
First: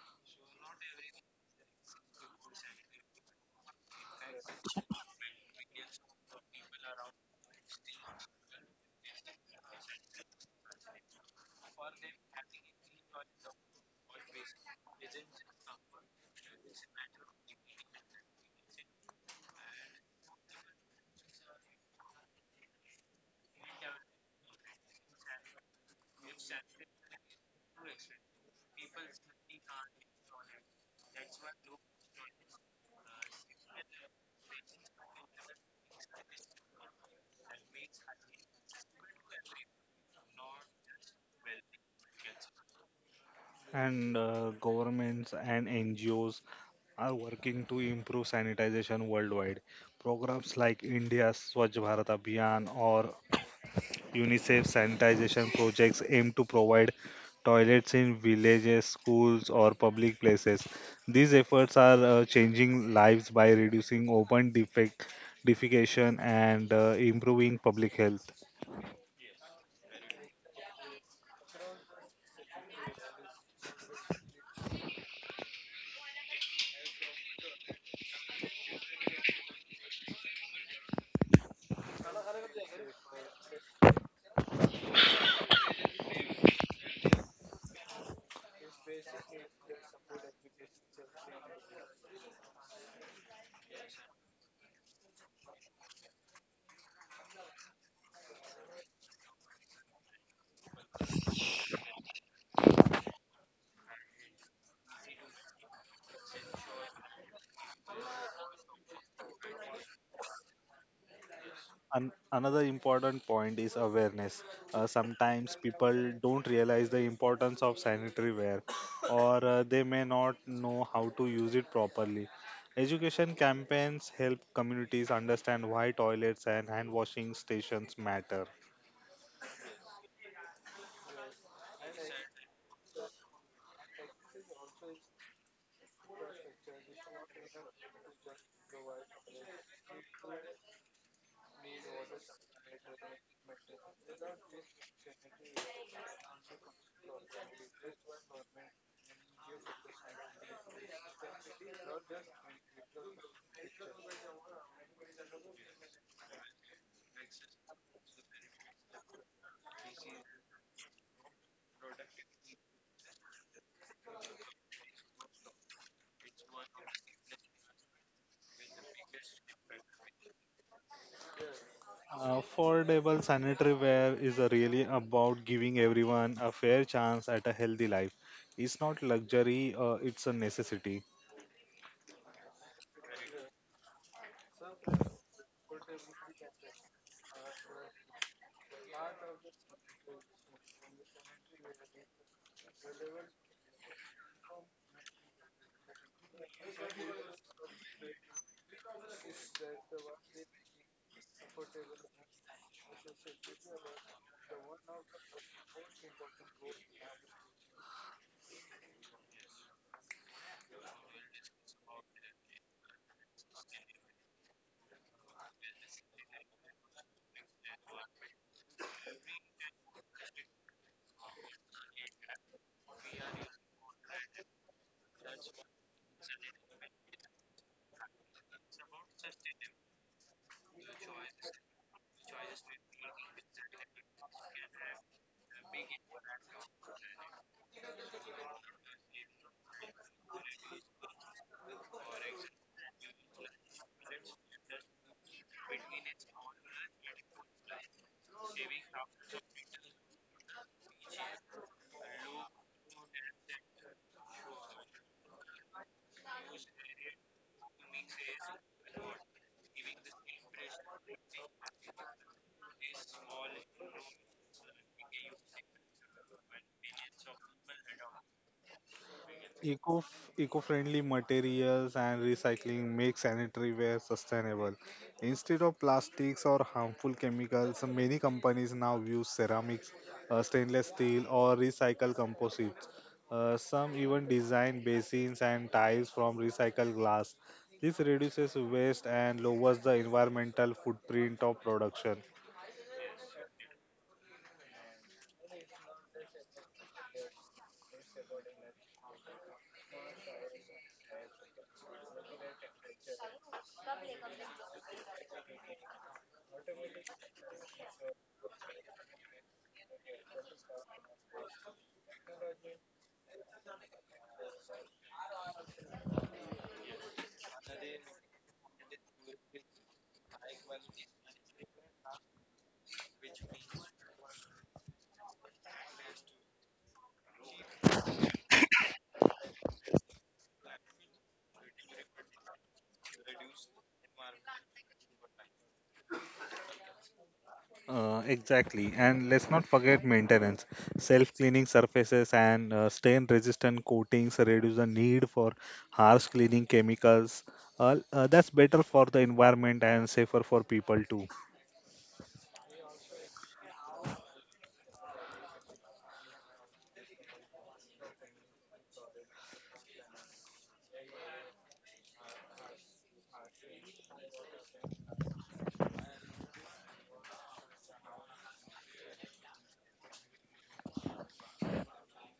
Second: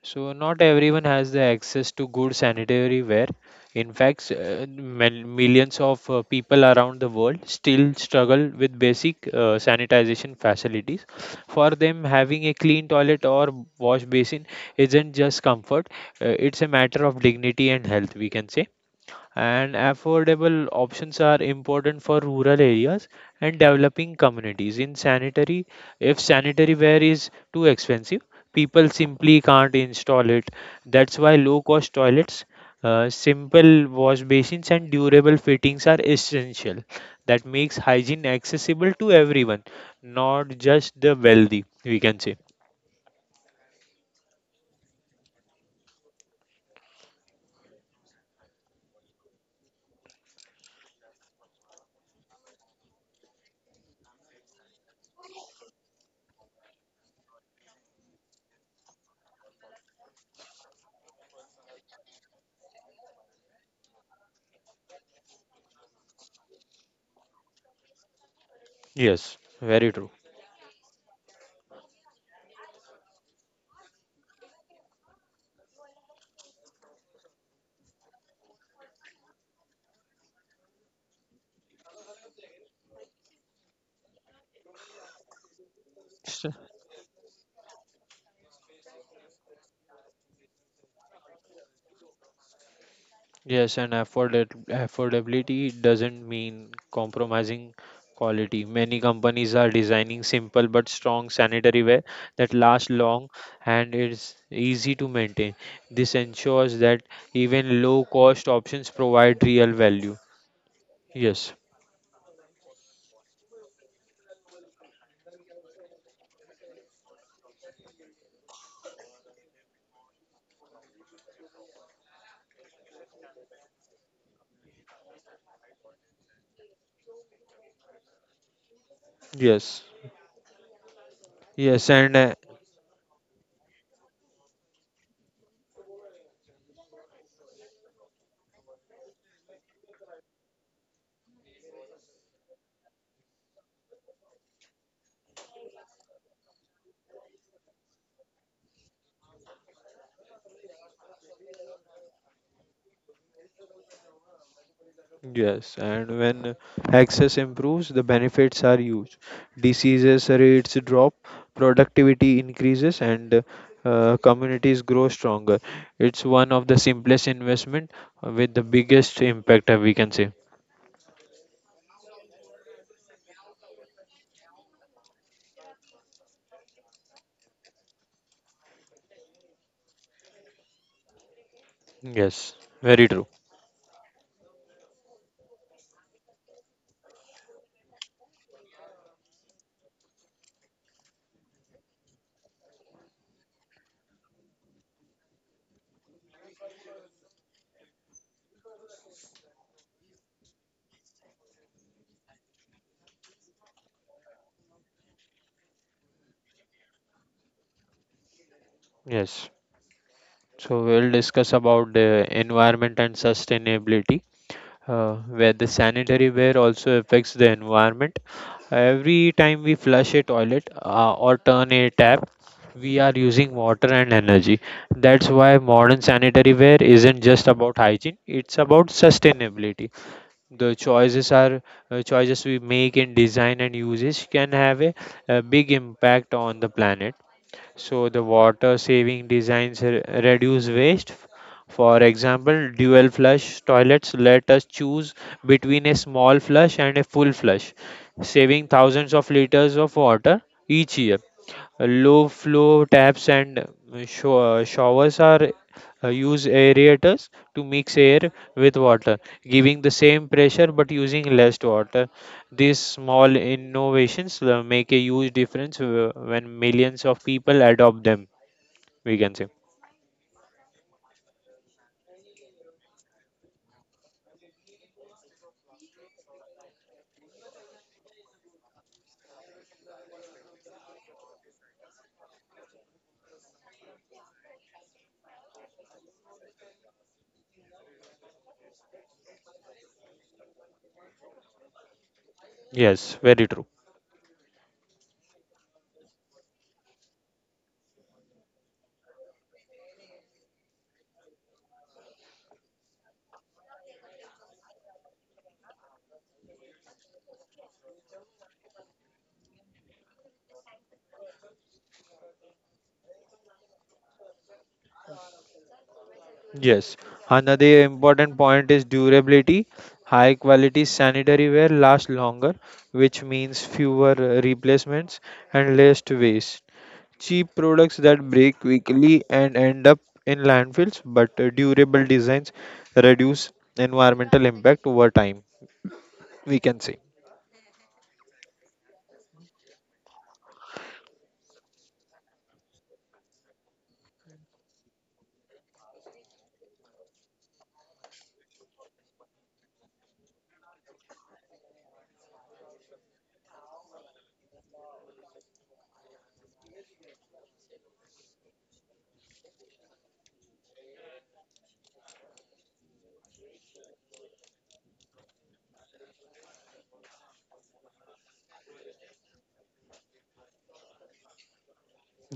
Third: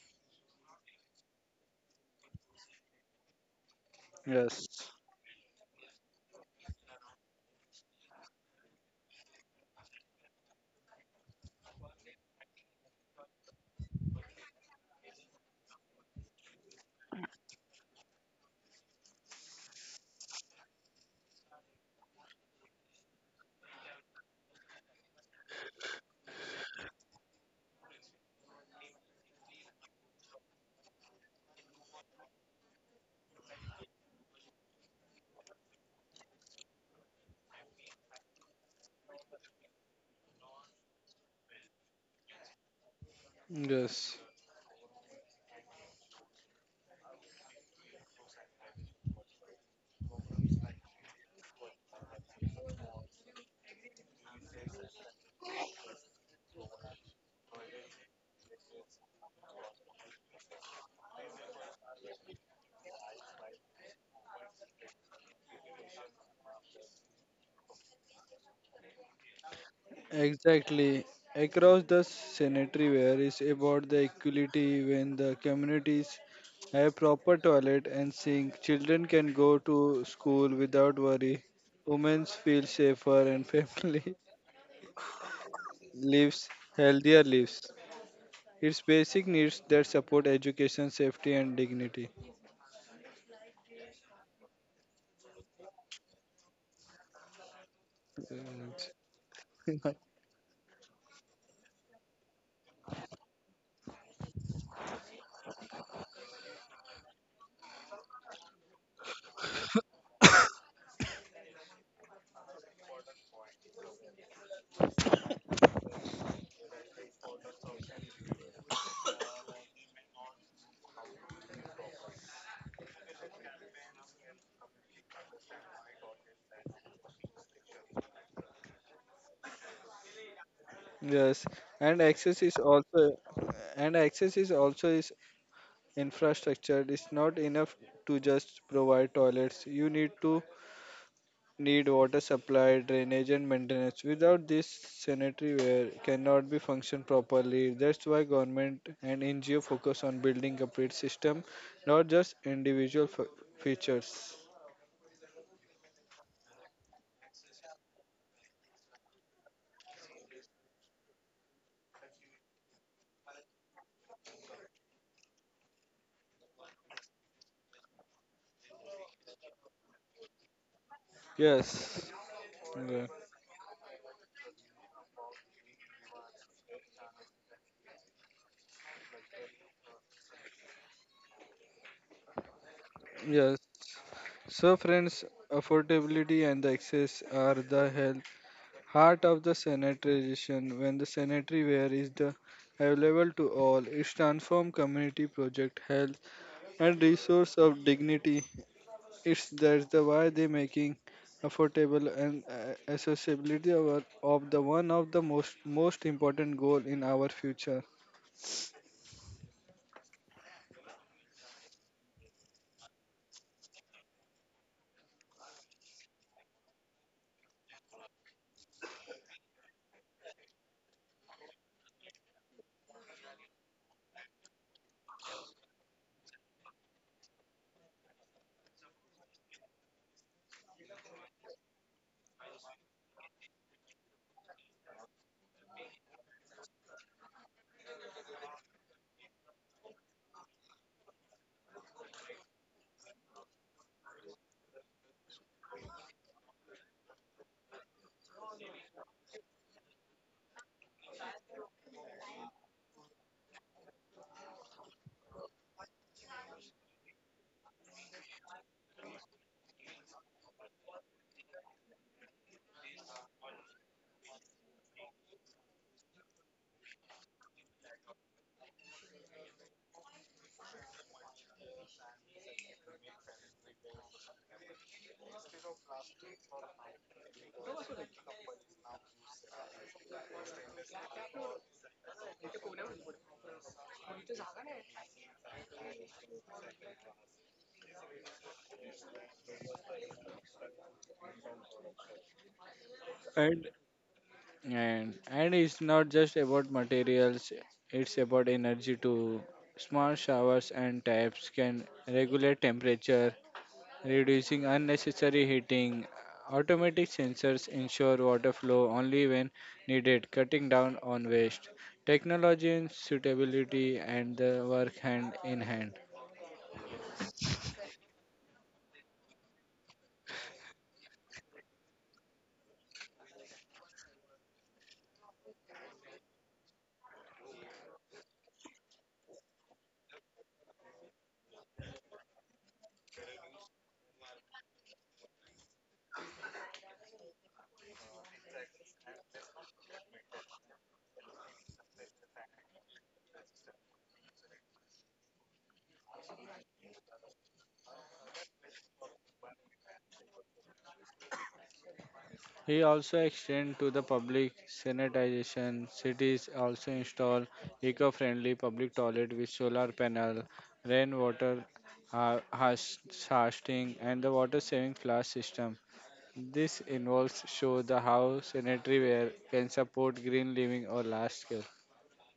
[SPEAKER 2] So not everyone has the access to good sanitary ware. In fact,
[SPEAKER 1] yes
[SPEAKER 2] millions of people around the world still struggle with basic sanitization facilities. For them, having a clean toilet or wash basin isn't just comfort, it's a matter of dignity and health, we can say. And affordable options are important for rural areas and developing communities in sanitary. If sanitary ware is too expensive, people simply can't install it. That's why low cost toilets, simple wash basins and durable fittings are essential. That makes hygiene accessible to everyone, not just the wealthy, we can say.
[SPEAKER 1] yes
[SPEAKER 3] And Governments and NGOs are working to improve sanitization worldwide. Programs like India's Swachh Bharat Abhiyan or UNICEF sanitization projects aim to provide toilets in villages, schools, or public places. These efforts are changing lives by reducing defecation and improving public health.
[SPEAKER 2] Yes, very true.
[SPEAKER 1] exactly across the sanitary ware is about the equality when the communities have proper toilet and sink children can go to school without worry women feel safer and family lives healthier lives. It's basic needs that support education, safety, and dignity.
[SPEAKER 2] Yes, and affordability doesn't mean compromising quality. Many companies are
[SPEAKER 1] Yes.
[SPEAKER 2] designing simple but strong sanitary ware that lasts long and is easy to maintain. This ensures that even low cost options provide real value. Yes,
[SPEAKER 3] Another important point is awareness. Sometimes people don't realize the importance of sanitary ware or they may not know how to use it properly. Education campaigns help communities understand why toilets and hand washing stations matter.
[SPEAKER 2] yes,
[SPEAKER 1] Yes.
[SPEAKER 2] yes,
[SPEAKER 1] and
[SPEAKER 2] and
[SPEAKER 1] access is also and access is also is infrastructure. It's not enough to just provide toilets. You need to need water supply, drainage, and maintenance. Without this, sanitary ware cannot be function properly. That's why government and NGO focus on building complete system, not just individual features.
[SPEAKER 2] yes, and when access improves, the benefits are huge. Diseases rates drop, productivity increases, and communities grow stronger. It's one of the simplest investment with the biggest impact, we can say.
[SPEAKER 1] Yes. Yeah.
[SPEAKER 3] Affordable sanitary ware is really about giving everyone a fair chance at a healthy life. It's not luxury, it's a necessity.
[SPEAKER 2] Yes, very true.
[SPEAKER 1] Yes. So, friends, affordability and the access are the health, heart of the sanitary. When the sanitary ware is the available to all, it's transform community project health and resource of dignity. It's that's the why they making affordable and accessibility of, of the one of the most important goal in our future.
[SPEAKER 2] Yes. So we'll discuss about the environment and sustainability, where the sanitary ware also affects the environment. Every time we flush a toilet or turn a tap, we are using water and energy. That's why modern sanitary ware isn't just about hygiene, it's about sustainability. The choices are Choices we make in design and usage can have a big impact on the planet. So the water saving designs reduce waste. For example, dual flush toilets let us choose between a small flush and a full flush, saving thousands of liters of water each year. Low flow taps and showers are use aerators to mix air with water, giving the same pressure but using less water. These small innovations make a huge difference when millions of people adopt them, we can say.
[SPEAKER 3] Eco eco-friendly materials and recycling make sanitary ware sustainable. Instead of plastics or harmful chemicals, many companies now use ceramics, stainless steel, or recycle composites. Some even design basins and tiles from recycled glass. This reduces waste and lowers the environmental footprint of production.
[SPEAKER 2] Yes, very
[SPEAKER 1] And
[SPEAKER 2] true.
[SPEAKER 1] and it's not just about materials, it's about energy too, small showers and taps can regulate temperature reducing unnecessary heating automatic sensors ensure water flow only when needed cutting down on waste technology and suitability and the work hand in hand.
[SPEAKER 2] Yes. Another important point is durability. High quality sanitary ware lasts longer, which means fewer replacements and less waste. Cheap products that break quickly and end up in landfills, but durable designs reduce environmental impact over time, we can say.
[SPEAKER 3] Exactly. And let's not forget maintenance. Self-cleaning surfaces and stain-resistant coatings reduce the need for harsh cleaning chemicals. That's better for the environment and safer for people too.
[SPEAKER 1] He also extended to the public sanitization. Cities also install eco-friendly public toilet with solar panel, rainwater har- has- harvesting, and the water-saving flush system. This involves show the how sanitary ware can support green living or large scale.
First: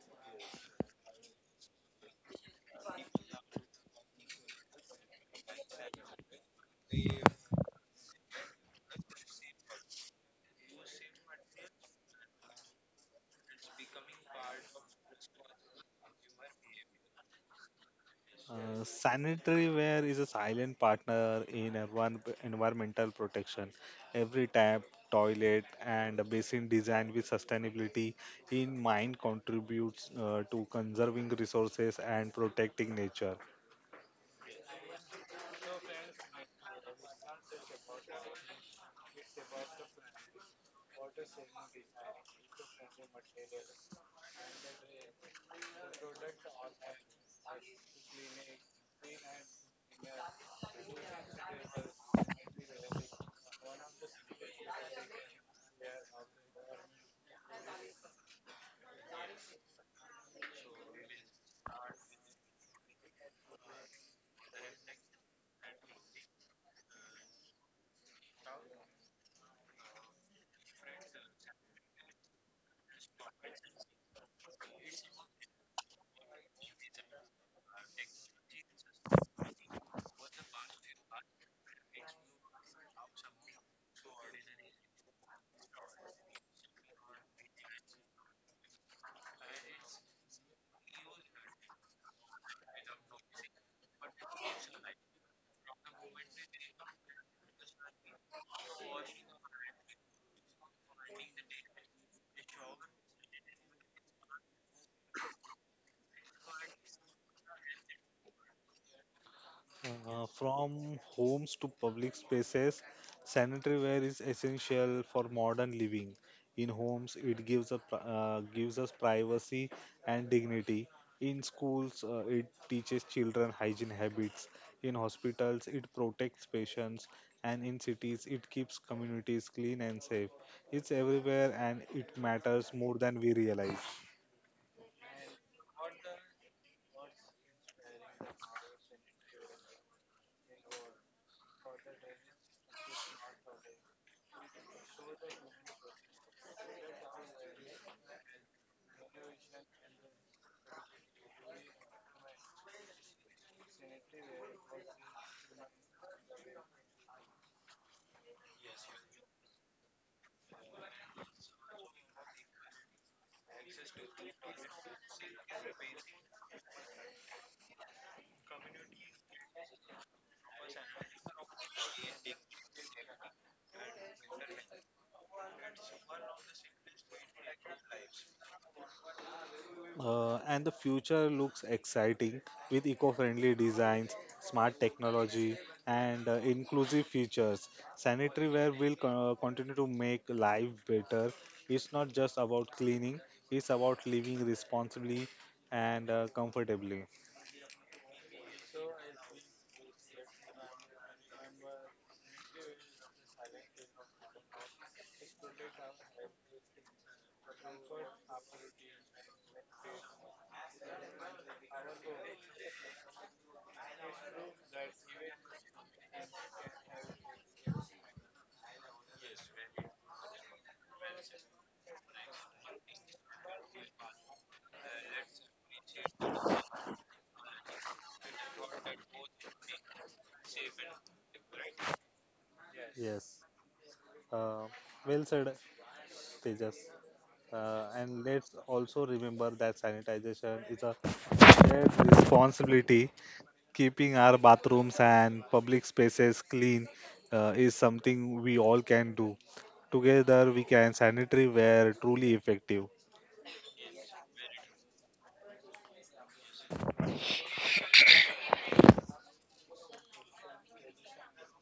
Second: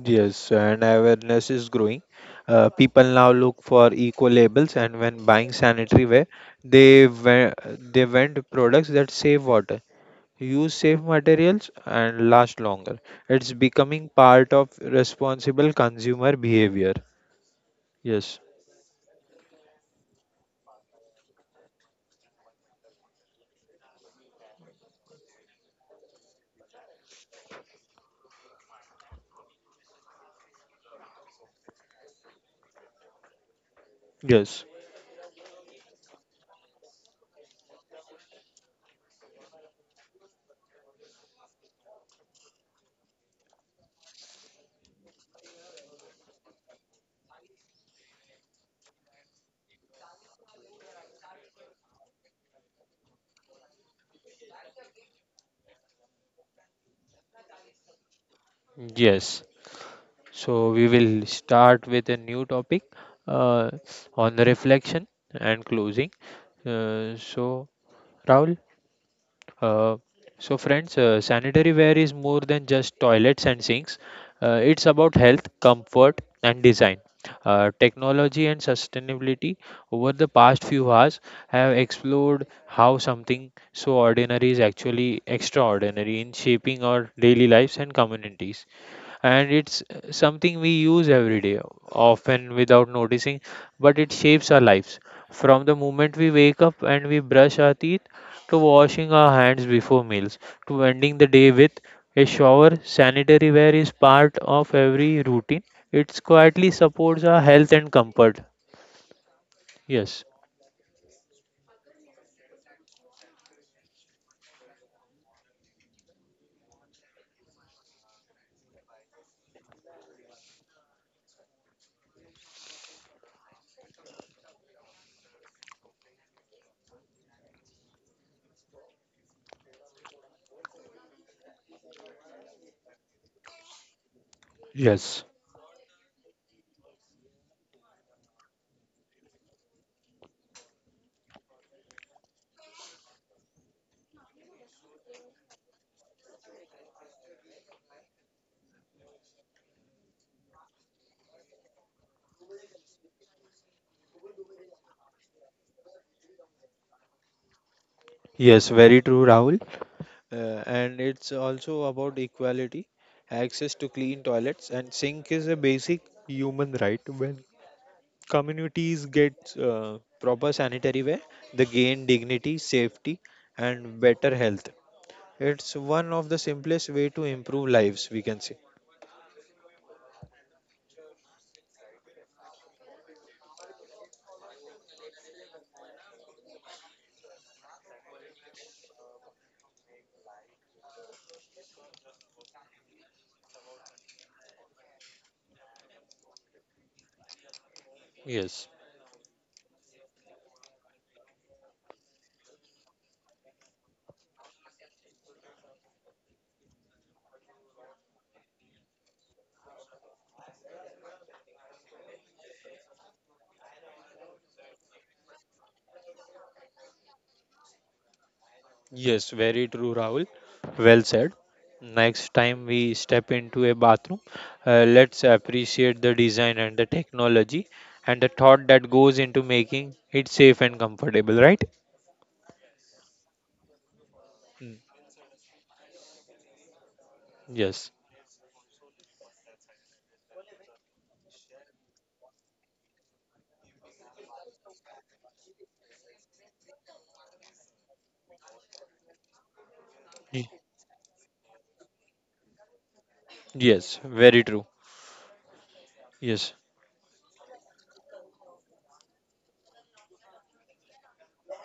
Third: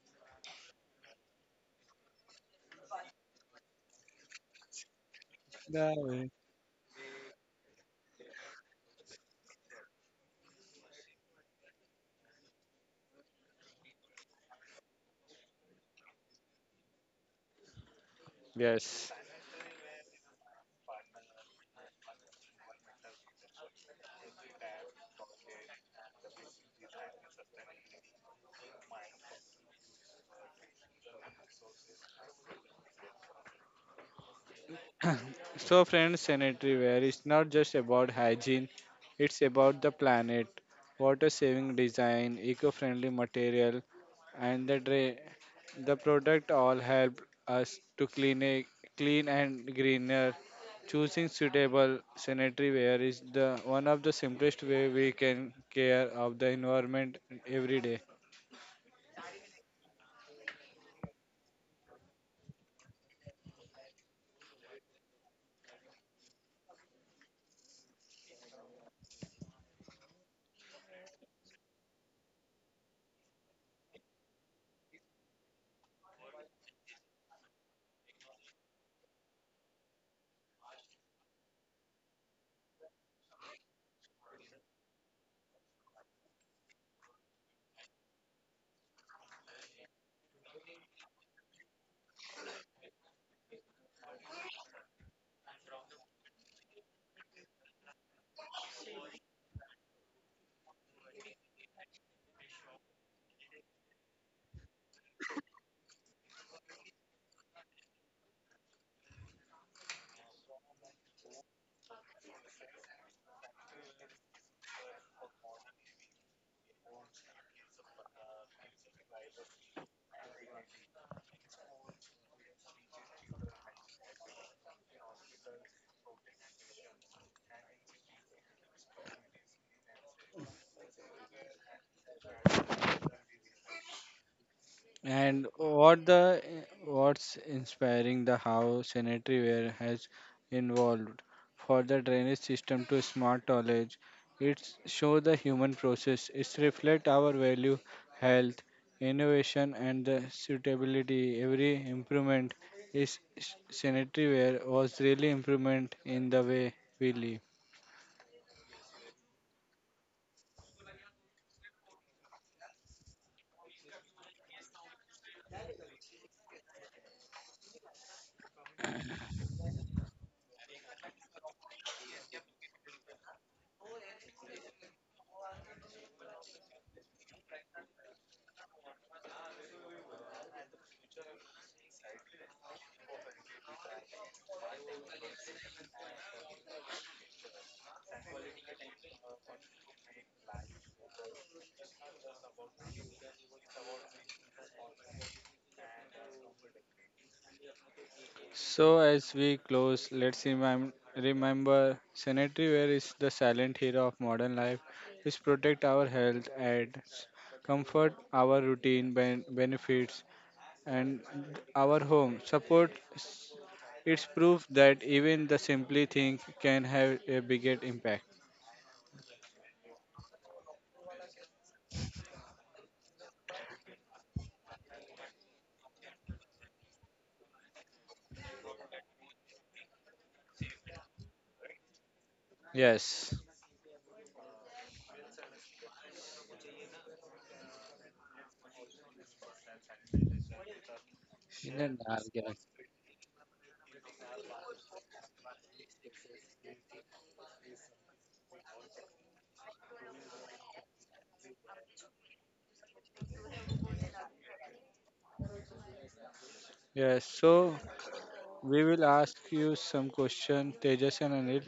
[SPEAKER 2] Yes, and awareness is growing. People now look for eco labels, and when buying
[SPEAKER 1] That
[SPEAKER 2] sanitary ware,
[SPEAKER 1] way.
[SPEAKER 2] they ve- they vend products that save water, use safe materials, and last longer. It's becoming part of responsible consumer behavior. Yes,
[SPEAKER 1] Yes.
[SPEAKER 3] Sanitary ware is a silent partner in environmental protection. Every tap, toilet, and basin design with sustainability in mind contributes to conserving resources and protecting nature.
[SPEAKER 2] yes.
[SPEAKER 1] So, friends, sanitary ware is not just about hygiene, it's about the planet, water saving design, eco friendly material, and the product all help us to clean and greener. Choosing suitable sanitary ware is the one of the simplest way we can care of the environment every day.
[SPEAKER 2] Yes. So we will start with a new topic uh, on the reflection and closing. So Rahul, uh, so friends, sanitary ware is more than just toilets and sinks. It's about health, comfort, and design. Technology and sustainability over the past few hours have explored how something so ordinary is actually extraordinary in shaping our daily lives and communities, and it's something we use every day, often without noticing, but it shapes our lives. From the moment we wake up and we brush our teeth, to washing our hands before meals, to ending the day with a shower, sanitary wear is part of every routine. It quietly supports our health and comfort. Yes.
[SPEAKER 3] From homes to public spaces, sanitary ware is essential for modern living. In homes, it gives gives us privacy and dignity. In schools, it teaches children hygiene habits. In hospitals, it protects patients, and in cities, it keeps communities clean and safe. It's everywhere, and it matters more than we realize.
[SPEAKER 2] Yes,
[SPEAKER 1] And what's inspiring the how sanitaryware has involved for the drainage system to smart knowledge. It show the human process. It reflect our value, health, innovation, and the suitability. Every improvement is sanitaryware was really improvement in the way we live.
[SPEAKER 2] yes, very true, Rahul. Uh, and it's also about equality. Access to clean toilets and sink is a basic human right. When communities get proper sanitary ware, they gain dignity, safety, and better health. It's one of the simplest way to improve lives, we can say.
[SPEAKER 3] And the future looks exciting with eco-friendly designs, smart technology, and inclusive features. Sanitary ware will continue to make life better. It's not just about cleaning; it's about living responsibly and comfortably.
[SPEAKER 2] Yes,
[SPEAKER 1] So, as we close, let's remember sanitary ware is the silent hero of modern life. It's protect our health adds comfort our routine benefits and our home. Support it's proof that even the simply thing can have a bigger impact.
[SPEAKER 2] yes, very true, Rahul. Well said. Next time we step into a bathroom, let's appreciate the design and the technology and the thought that goes into making it safe and comfortable, right?
[SPEAKER 1] Yes.
[SPEAKER 3] Yes, uh,
[SPEAKER 2] Mm.
[SPEAKER 3] well said, Tejas.
[SPEAKER 2] Yes,
[SPEAKER 3] And let's also remember that sanitization is a
[SPEAKER 1] Villain
[SPEAKER 3] shared
[SPEAKER 1] are given.
[SPEAKER 3] responsibility keeping our bathrooms and public spaces clean is something we all can do.
[SPEAKER 2] y-
[SPEAKER 3] Together, we can sanitary wear truly effective.
[SPEAKER 2] yes, very true. Yes,
[SPEAKER 1] Yes. So we will ask you some question, Tejas and Anil.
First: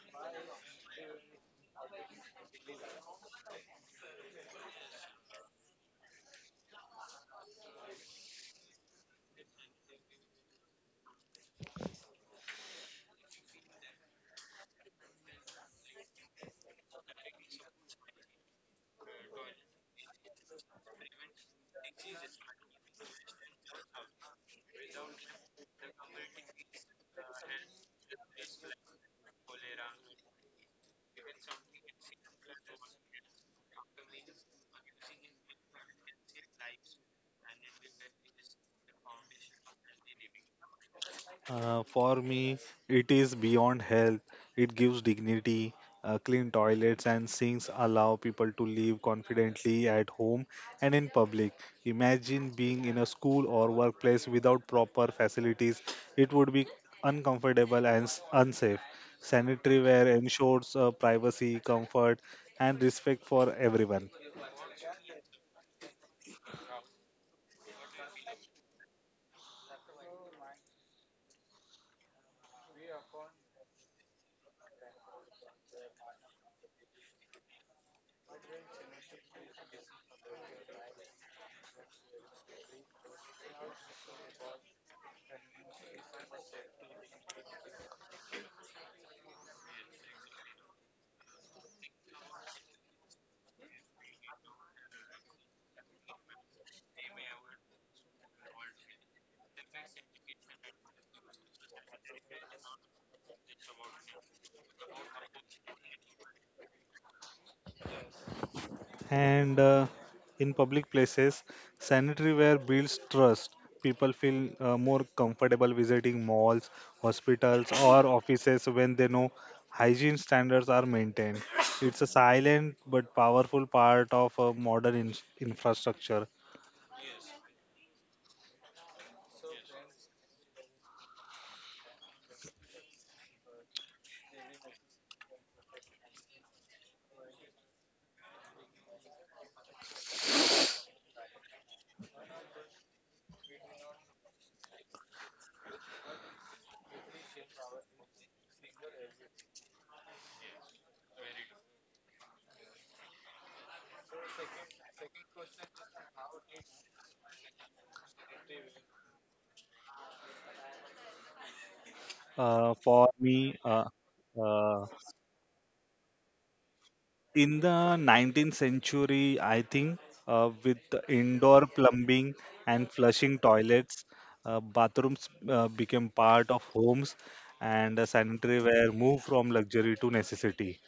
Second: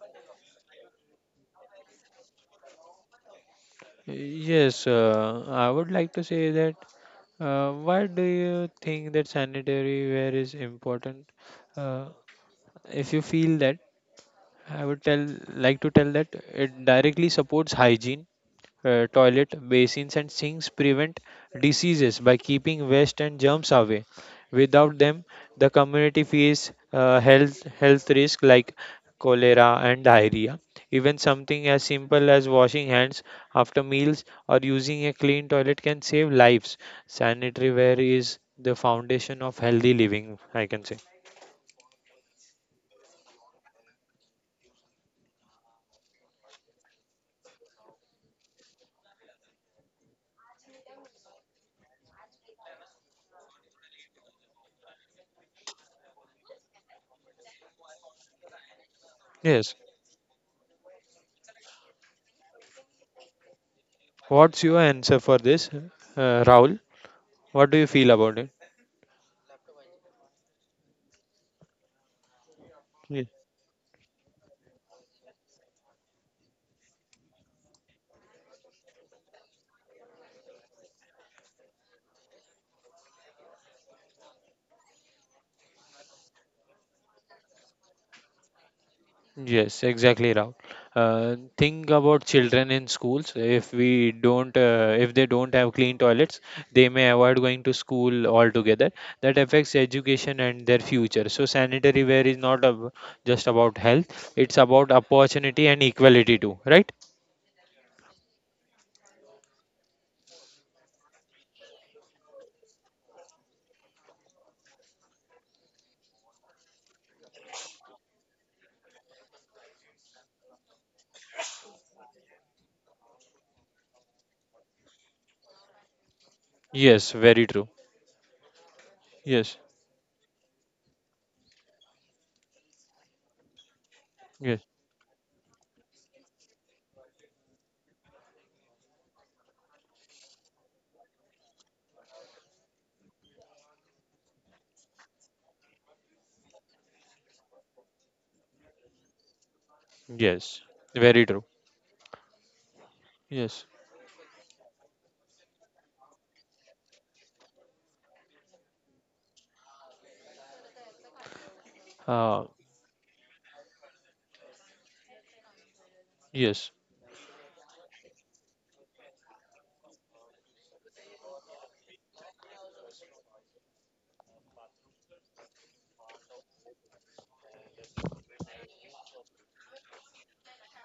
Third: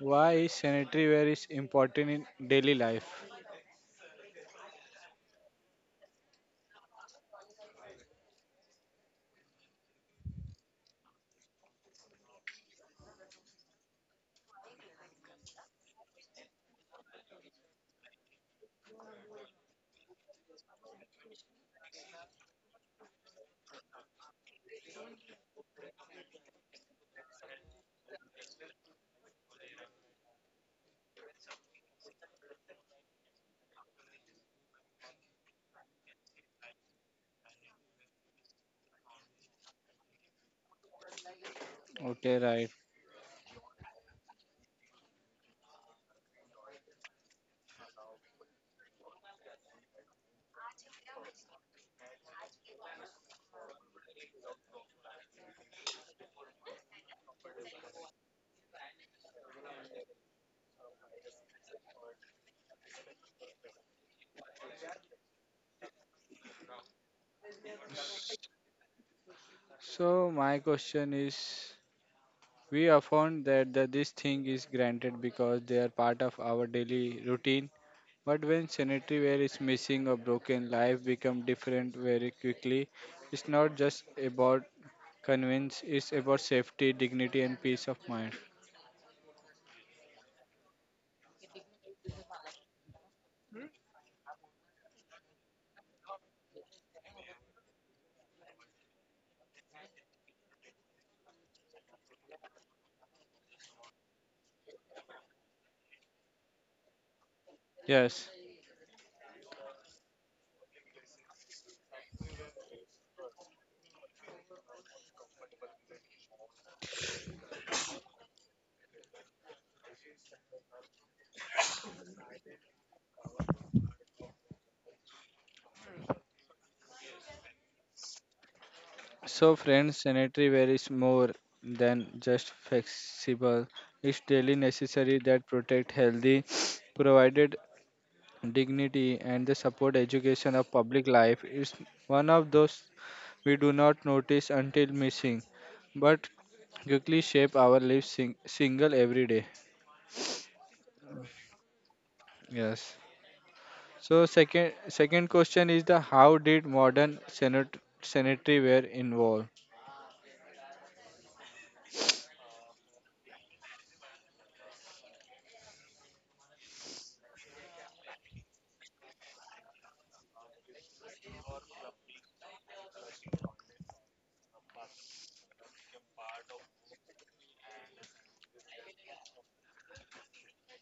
[SPEAKER 1] Why is sanitary ware is important in daily life?
[SPEAKER 2] yes, I would like to say that. Why do you think that sanitary ware is important? Uh, if you feel that, I would tell like to tell that it directly supports hygiene. Toilet basins and sinks prevent diseases by keeping waste and germs away. Without them, the community faces health risk like cholera and diarrhea. Even something as simple as washing hands after meals or using a clean toilet can save lives. Sanitary ware is the foundation of healthy living, I can say.
[SPEAKER 3] For
[SPEAKER 1] Okay,
[SPEAKER 3] me,
[SPEAKER 1] right.
[SPEAKER 3] it is beyond health. It gives dignity. Clean toilets and sinks allow people to live confidently at home and in public. Imagine being in a school or workplace without proper facilities. It would be uncomfortable and unsafe.
[SPEAKER 2] Yes,
[SPEAKER 3] Sanitary ware ensures privacy, comfort, and respect for everyone.
[SPEAKER 2] what's your answer for this, Rahul? What do you feel about it?
[SPEAKER 1] So my question is, we are
[SPEAKER 2] Yeah.
[SPEAKER 1] found that the, this thing is granted because they are part of our daily routine. But when sanitary ware is missing or broken, life become different very quickly. It's not just about convenience; it's about safety, dignity, and peace of mind.
[SPEAKER 2] Yes, exactly, Rahul. Think about children in schools. If they don't have clean toilets, they may avoid going to school altogether. That affects education and their future. So sanitary ware is not ab just about health; it's about opportunity and equality too, right?
[SPEAKER 1] Yes.
[SPEAKER 3] And in public places sanitary ware builds trust people feel more comfortable visiting malls hospitals or offices when they know hygiene standards are maintained. It's a silent but powerful part of a modern infrastructure.
[SPEAKER 2] Yes, very true. Yes,
[SPEAKER 1] So friends, sanitary ware is more than just flexible. It's
[SPEAKER 2] yes,
[SPEAKER 1] daily necessary that protect healthy, provided dignity, and the support education of public life is one of those we do not notice until missing, but quickly shape our lives single every day.
[SPEAKER 2] yes, very true.
[SPEAKER 1] Yes.
[SPEAKER 2] Yes,
[SPEAKER 1] So second question is the how did modern sanitary ware involve?
[SPEAKER 2] uh,
[SPEAKER 3] Uh, for me uh, uh,
[SPEAKER 2] yes.
[SPEAKER 3] in the 19th century, I think, with the indoor plumbing and flushing toilets, bathrooms became part of homes and sanitary ware moved from luxury to necessity.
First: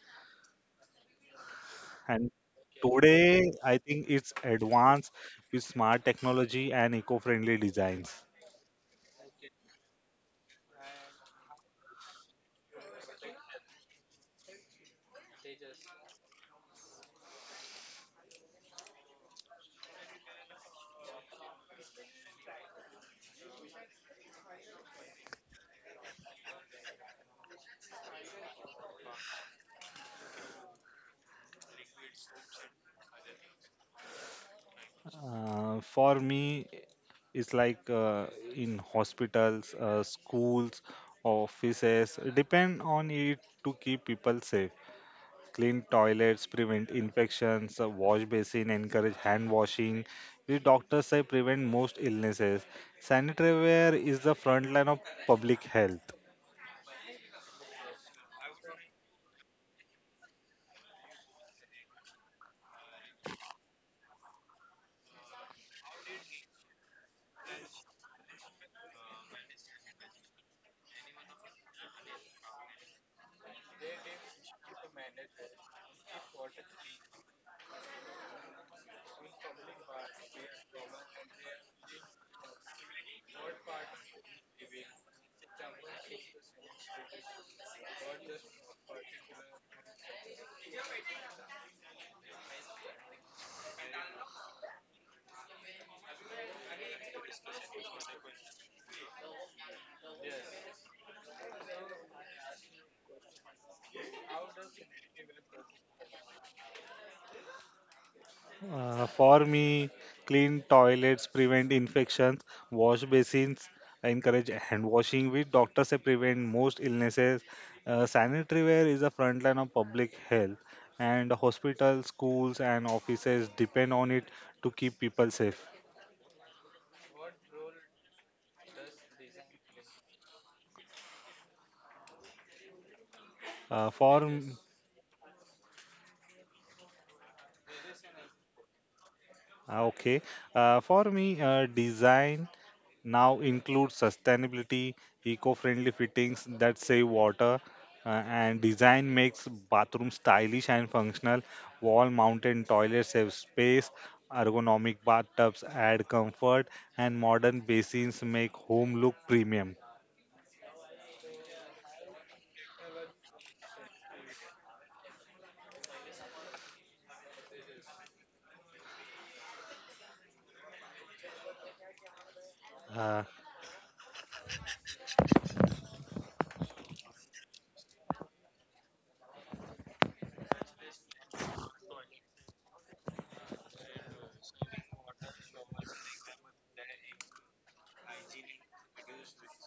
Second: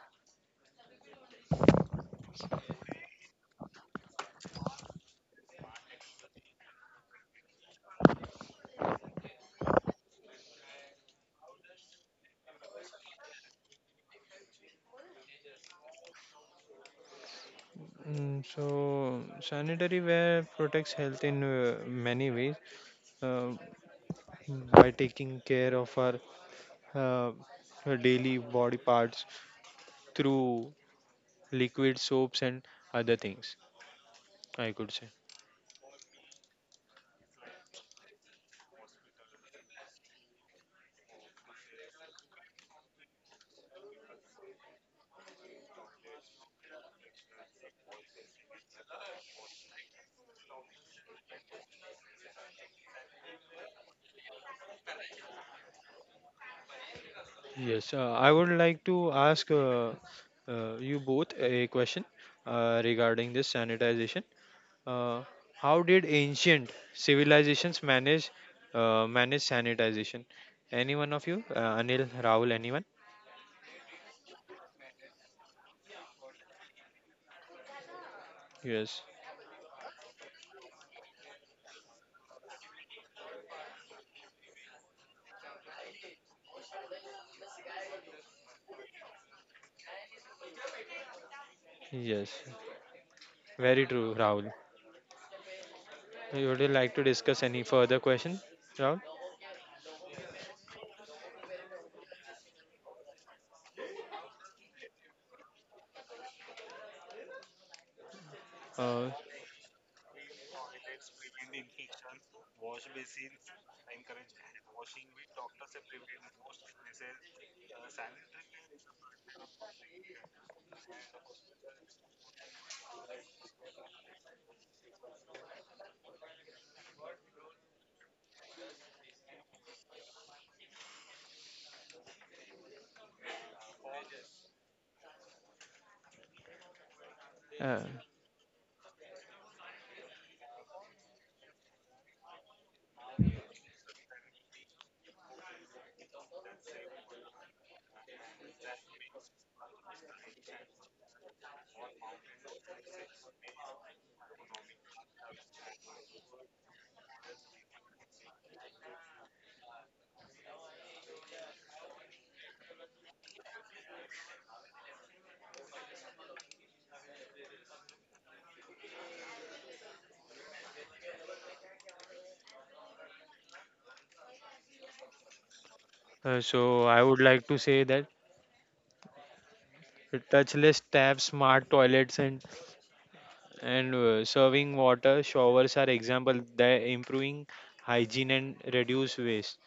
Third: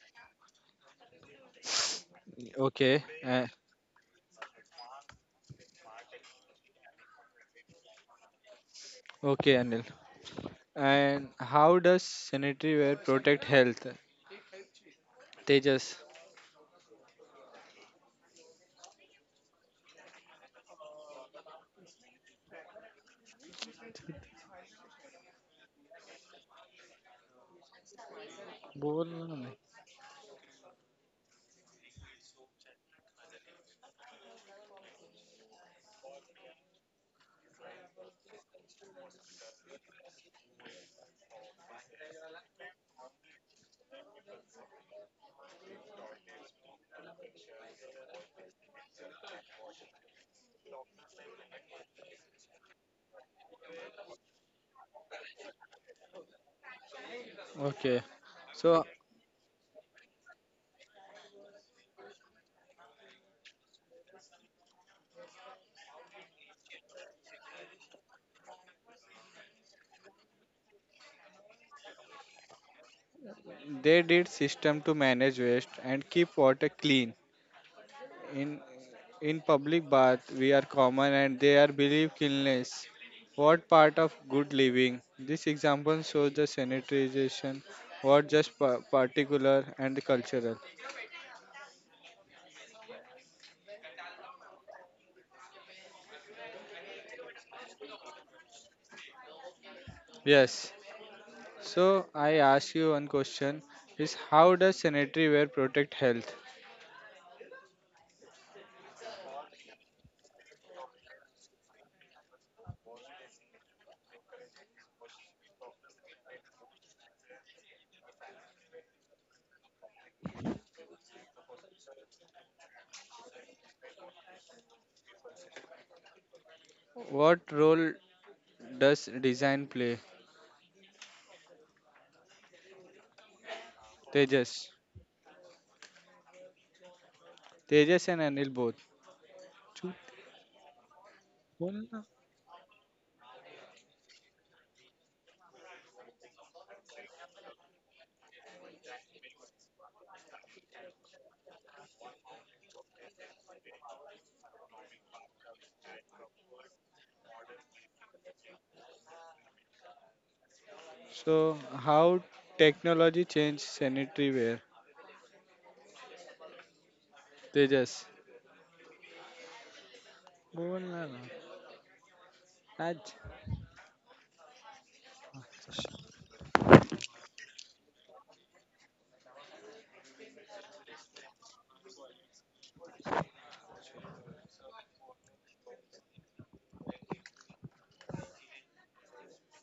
[SPEAKER 3] And
[SPEAKER 1] Okay.
[SPEAKER 3] today, I think it's advanced with smart technology and eco friendly designs.
[SPEAKER 1] Okay, Anil. And how does sanitary ware protect health? Tejas.
[SPEAKER 2] Mm, so sanitary ware protects health in many ways. Uh, by taking care of our uh, daily body
[SPEAKER 1] बोल
[SPEAKER 2] parts
[SPEAKER 1] ना मैं.
[SPEAKER 2] through liquid soaps and other things, I could say.
[SPEAKER 3] For me, it's like in hospitals, schools, offices, depend on it to keep people safe. Clean toilets prevent infections, wash basin encourage hand washing, which doctors say prevent most illnesses. Sanitaryware is the front line of public health.
[SPEAKER 2] Yes,
[SPEAKER 1] Okay.
[SPEAKER 2] uh, i would
[SPEAKER 1] So
[SPEAKER 2] like to ask uh, uh, you both a question regarding this sanitization. Uh, how did ancient civilizations manage uh, manage sanitization? Any one of you, Anil, Rahul, anyone?
[SPEAKER 1] they did system to manage waste and keep water clean. In
[SPEAKER 2] Yes,
[SPEAKER 1] in public bath we are common and they are believe cleanliness. What part of good living? This example shows the sanitization, what just particular and the cultural.
[SPEAKER 2] yes, very true, Rahul. Would you like to discuss any further question, Rahul?
[SPEAKER 1] Yes. So I ask you one question is how does sanitary ware protect health?
[SPEAKER 2] Uh,
[SPEAKER 3] For me, clean toilets prevent infections, wash basins encourage hand washing, which doctors say prevent most illnesses. Sanitaryware is the front line of public health, and hospitals, schools, and offices depend on it to keep people safe.
[SPEAKER 1] What role does design play?
[SPEAKER 3] Uh, for m-
[SPEAKER 1] Tejas.
[SPEAKER 2] uh,
[SPEAKER 1] Tejas and Anil both.
[SPEAKER 3] Ah,
[SPEAKER 1] Chut,
[SPEAKER 3] okay. For me,
[SPEAKER 1] बोल ना.
[SPEAKER 3] design now includes sustainability, eco-friendly fittings that save water, uh, and design makes bathroom stylish and functional. Wall-mounted toilets save space, ergonomic bathtubs add comfort, and modern basins make home look premium.
[SPEAKER 1] So, how technology changed sanitary wear? Tejas. बोलना ना. आज.
[SPEAKER 3] Uh,
[SPEAKER 2] so I would like to say that touchless taps, smart toilets, and serving water showers are example that improving hygiene and reduce waste,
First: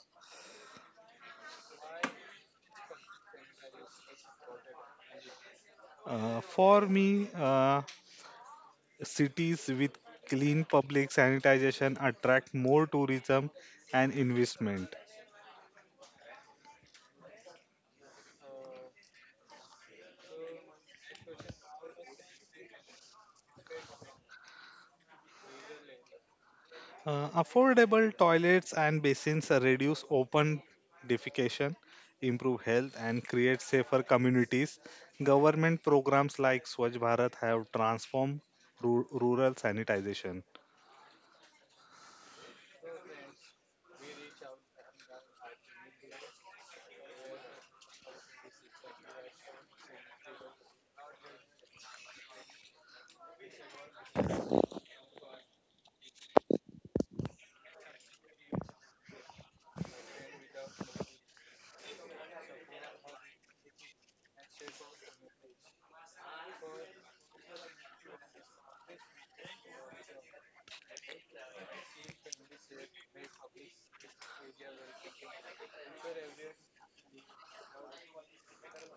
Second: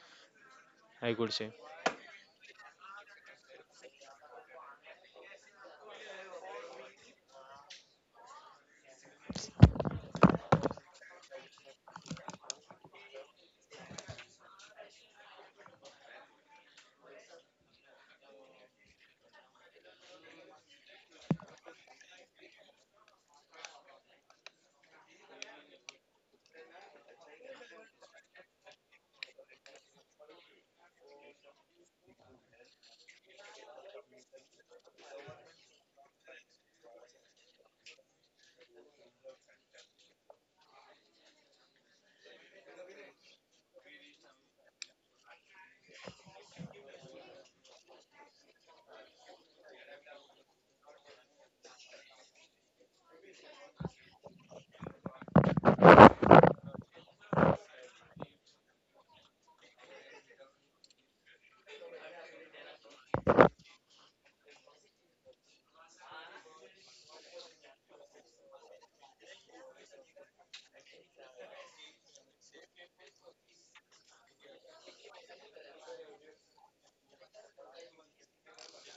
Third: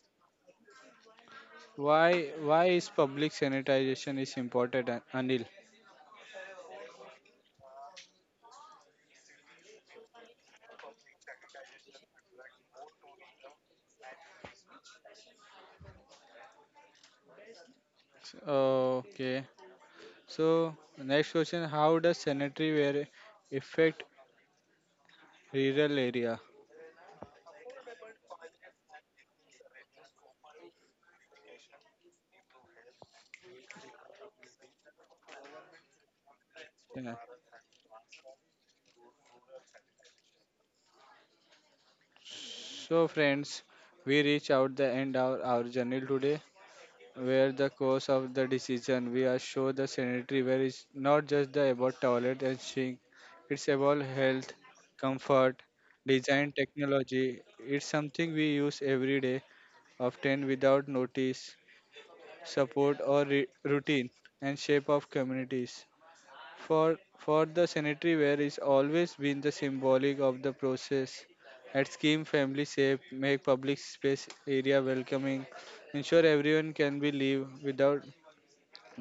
[SPEAKER 2] I could say.
[SPEAKER 1] Why is public sanitization is important, Anil?
[SPEAKER 3] for me, cities with clean public sanitization attract more tourism and investment.
[SPEAKER 1] Okay. So next question: How does sanitary wear affect rural area?
[SPEAKER 3] Affordable toilets and basins reduce open defecation, improve health, and create safer communities. Government programs like Swachh
[SPEAKER 1] Yeah.
[SPEAKER 3] Bharat have transformed rural sanitization.
[SPEAKER 1] So friends, we reach out the end of our journey today. Where the cause of the decision we are show the sanitary where it's not just the about toilet and sink, it's about health, comfort, design technology, it's something we use every day often without notice, support or routine and shape of communities. For the sanitary ware is always been the symbolic of the process at scheme family safe make public space area welcoming ensure everyone can be live without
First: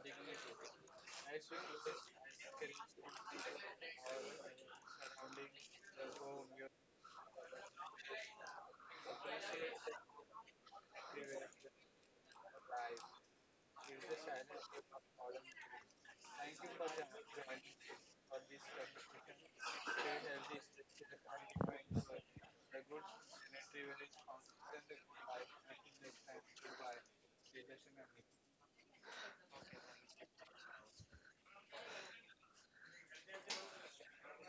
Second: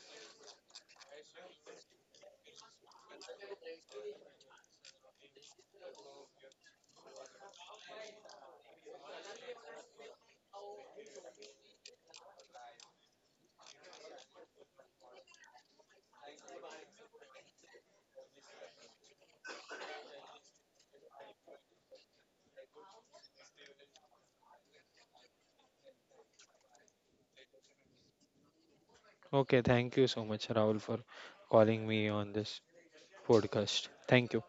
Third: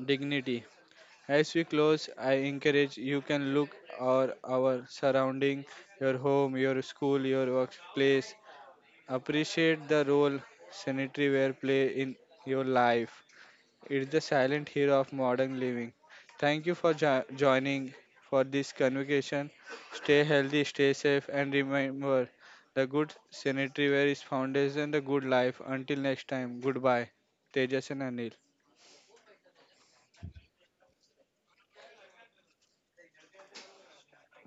[SPEAKER 1] dignity. As we close, I encourage you can look our surrounding, your home, your school, your workplace. Appreciate the role sanitary ware play in your life. It's the silent hero of modern living. Thank you for joining for this convocation. Stay healthy, stay safe, and remember the good sanitary ware is foundation the good life. Until next time, goodbye. Tejas and Anil.
[SPEAKER 2] Okay, thank you so much, Rahul, for calling me on this podcast. Thank you.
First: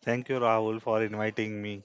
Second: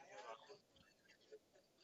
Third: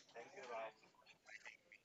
[SPEAKER 3] Thank you, Rahul, for inviting me.